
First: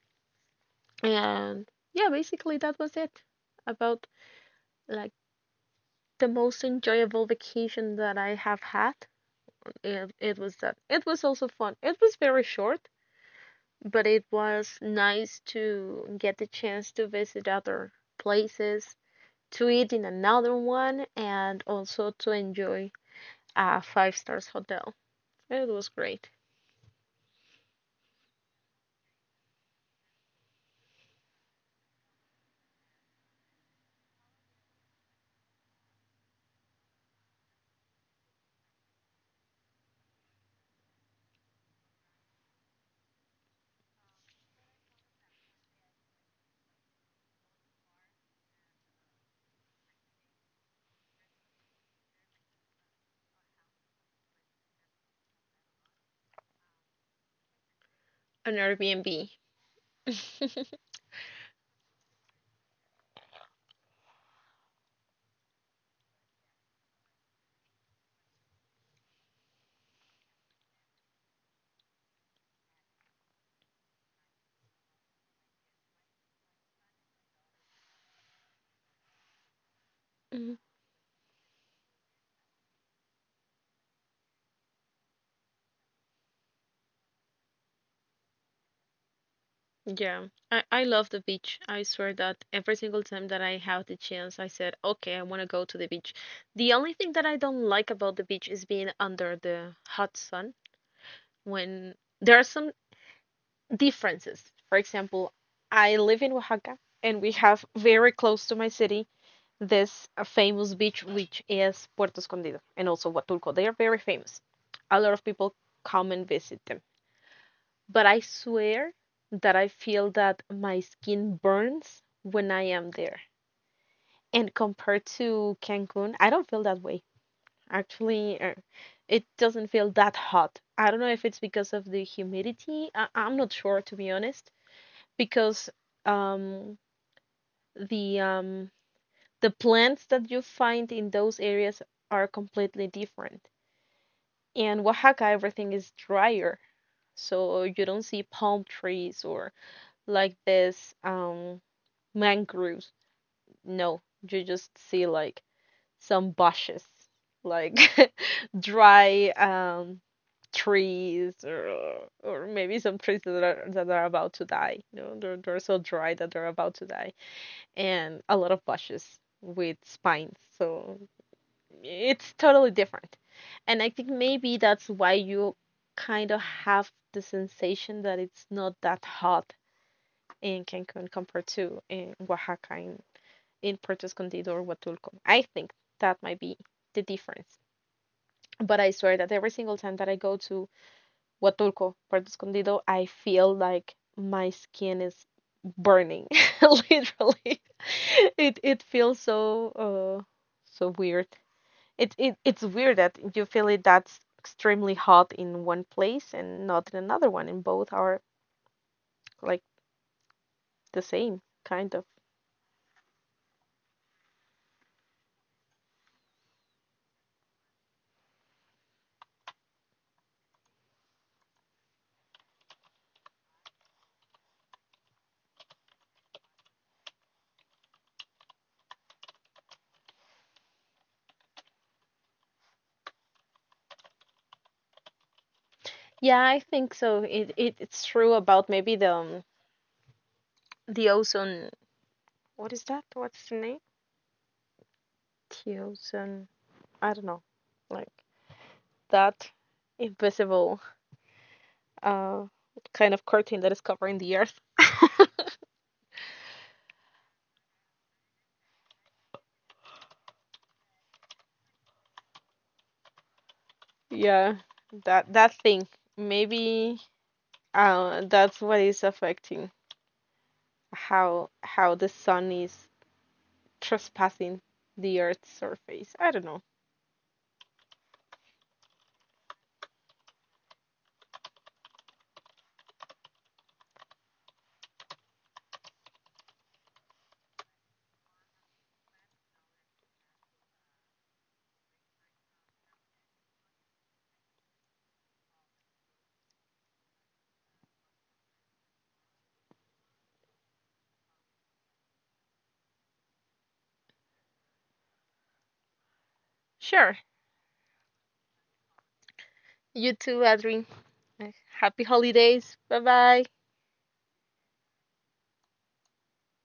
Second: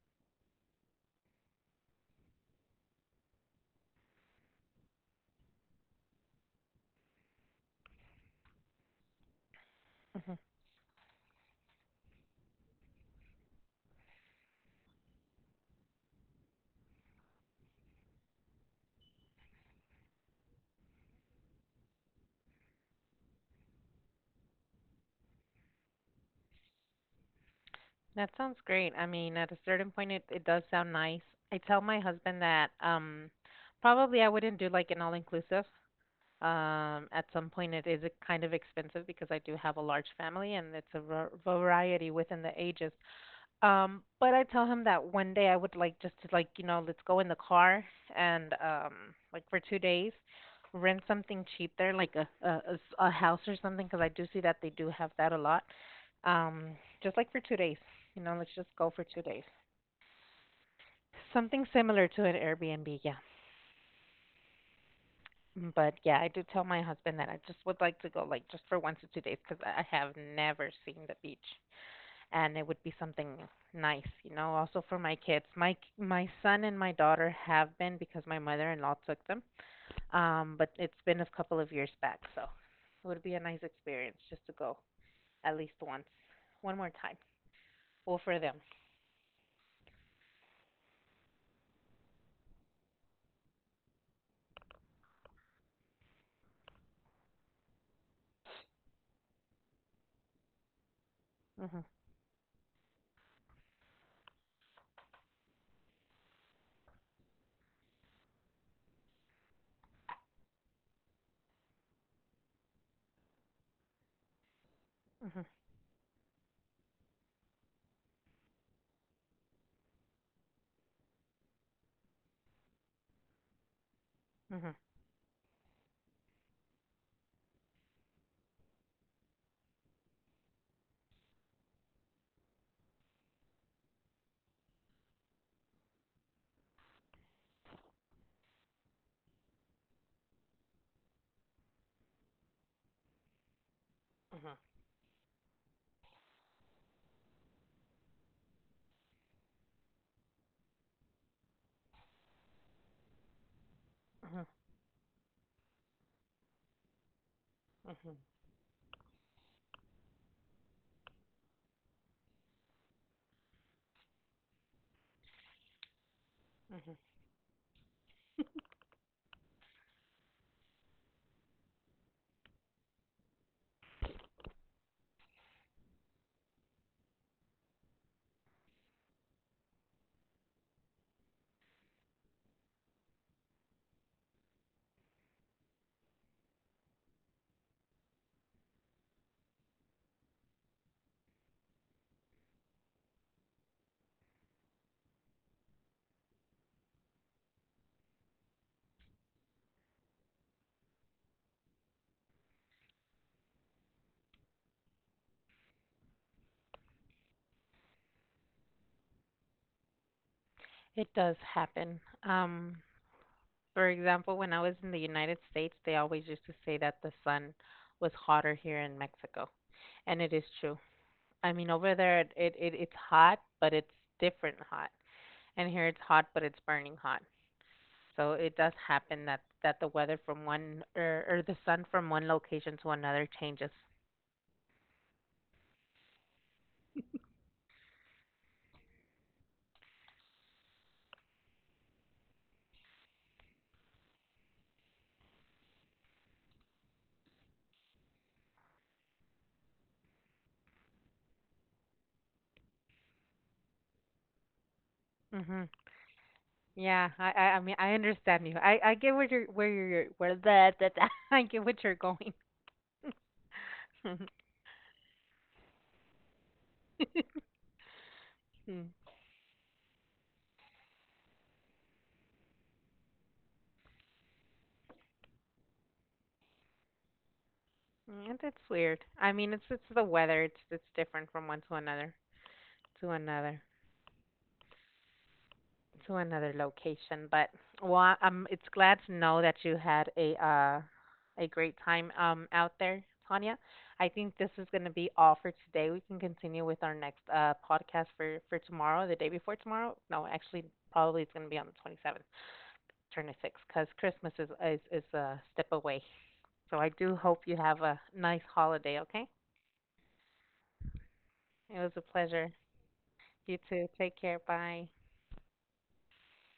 A: And yeah, basically that was it about like the most enjoyable vacation that I have had. It was that. It was also fun. It was very short, but it was nice to get the chance to visit other places, to eat in another one, and also to enjoy a five stars hotel. It was great.
B: That sounds great. I mean, at a certain point, it does sound nice. I tell my husband that probably I wouldn't do like an all inclusive. At some point, it is a kind of expensive because I do have a large family and it's a variety within the ages. But I tell him that one day I would like just to like, you know, let's go in the car and like for 2 days rent something cheap there like a a house or something 'cause I do see that they do have that a lot. Just like for 2 days. You know, let's
A: An
B: just go for 2
A: Airbnb.
B: days. Something similar to an Airbnb, yeah. Mm, but yeah, I do tell my husband that I just would like to go like just for 1 to 2 days 'cause I have never seen the beach. And it would be something nice, you know, also for my kids. My son and my daughter have been because my mother-in-law took them.
A: Mhm.
B: But it's been a couple of years back, so it would be a nice experience just to go at least once, one more time. Well, for them.
A: Yeah, I love the beach. I swear that every single time that I have the chance, I said, okay, I want to go to the beach. The only thing that I don't like about the beach is being under the hot sun
B: Mhm.
A: when there are some differences. For example, I live in Oaxaca and we have very close to my city this famous beach, which is Puerto Escondido and also Huatulco. They are very famous. A lot of
B: Mhm.
A: people come and visit them. But I swear that I feel that my skin burns when I am there. And
B: Mhm.
A: compared to Cancun, I don't feel that way. Actually, it doesn't feel that hot. I don't know if it's because of the humidity. I'm not sure, to be honest, because um, the um, the plants that you find in those areas are completely different.
B: Mhm.
A: In Oaxaca, everything is drier, so you don't see palm trees or like this. Mangroves. No, you
B: Mhm.
A: just see like some bushes, like
B: Mhm.
A: dry trees or maybe some trees that are about to die. They're so dry that they're about to
B: Mhm.
A: die, and a lot of bushes with spines. So it's totally different, and I think maybe that's why you kind of have the sensation that it's not that hot in Cancun compared to in Oaxaca in Puerto Escondido or Huatulco. I think that might be the difference. But I swear that every single time that I go to Huatulco, Puerto Escondido, I feel like my skin is burning, literally. It feels so uh so weird. It's weird that you feel it that's extremely hot in one place and not in another one, and both are like the
B: It does
A: same kind
B: happen.
A: of.
B: For example, when I was in the United States, they always used to say that the sun was hotter here in Mexico, and it is true. I mean, over there it it's hot, but it's different hot, and here it's hot, but it's burning hot. So it does happen that the weather from one or the sun from one location to another changes.
A: Yeah, I think so. It's true about maybe the ozone, what is that? What's the name? Tiosen. I don't know. Like that invisible uh kind of curtain that is covering the earth.
B: Mhm. Yeah, I mean I understand you. I get where you're where that I get what you're going.
A: Yeah, that thing. Maybe that's what
B: Mm,
A: is affecting how the sun is trespassing the earth's surface. I don't know.
B: that's weird. I mean, it's the weather. It's different from one to another to another. To another location. But well, it's glad to know that you had a great time out there, Tanya. I think this is going to be all for today. We can continue with our next podcast for tomorrow, the day before tomorrow. No, actually, probably it's going to be on the 27th, turn to because Christmas is is a step away. So I do
A: Sure.
B: hope you have a nice holiday. Okay,
A: You too, Adrian.
B: it was a
A: Happy
B: pleasure.
A: holidays. Bye bye.
B: You too. Take care. Bye.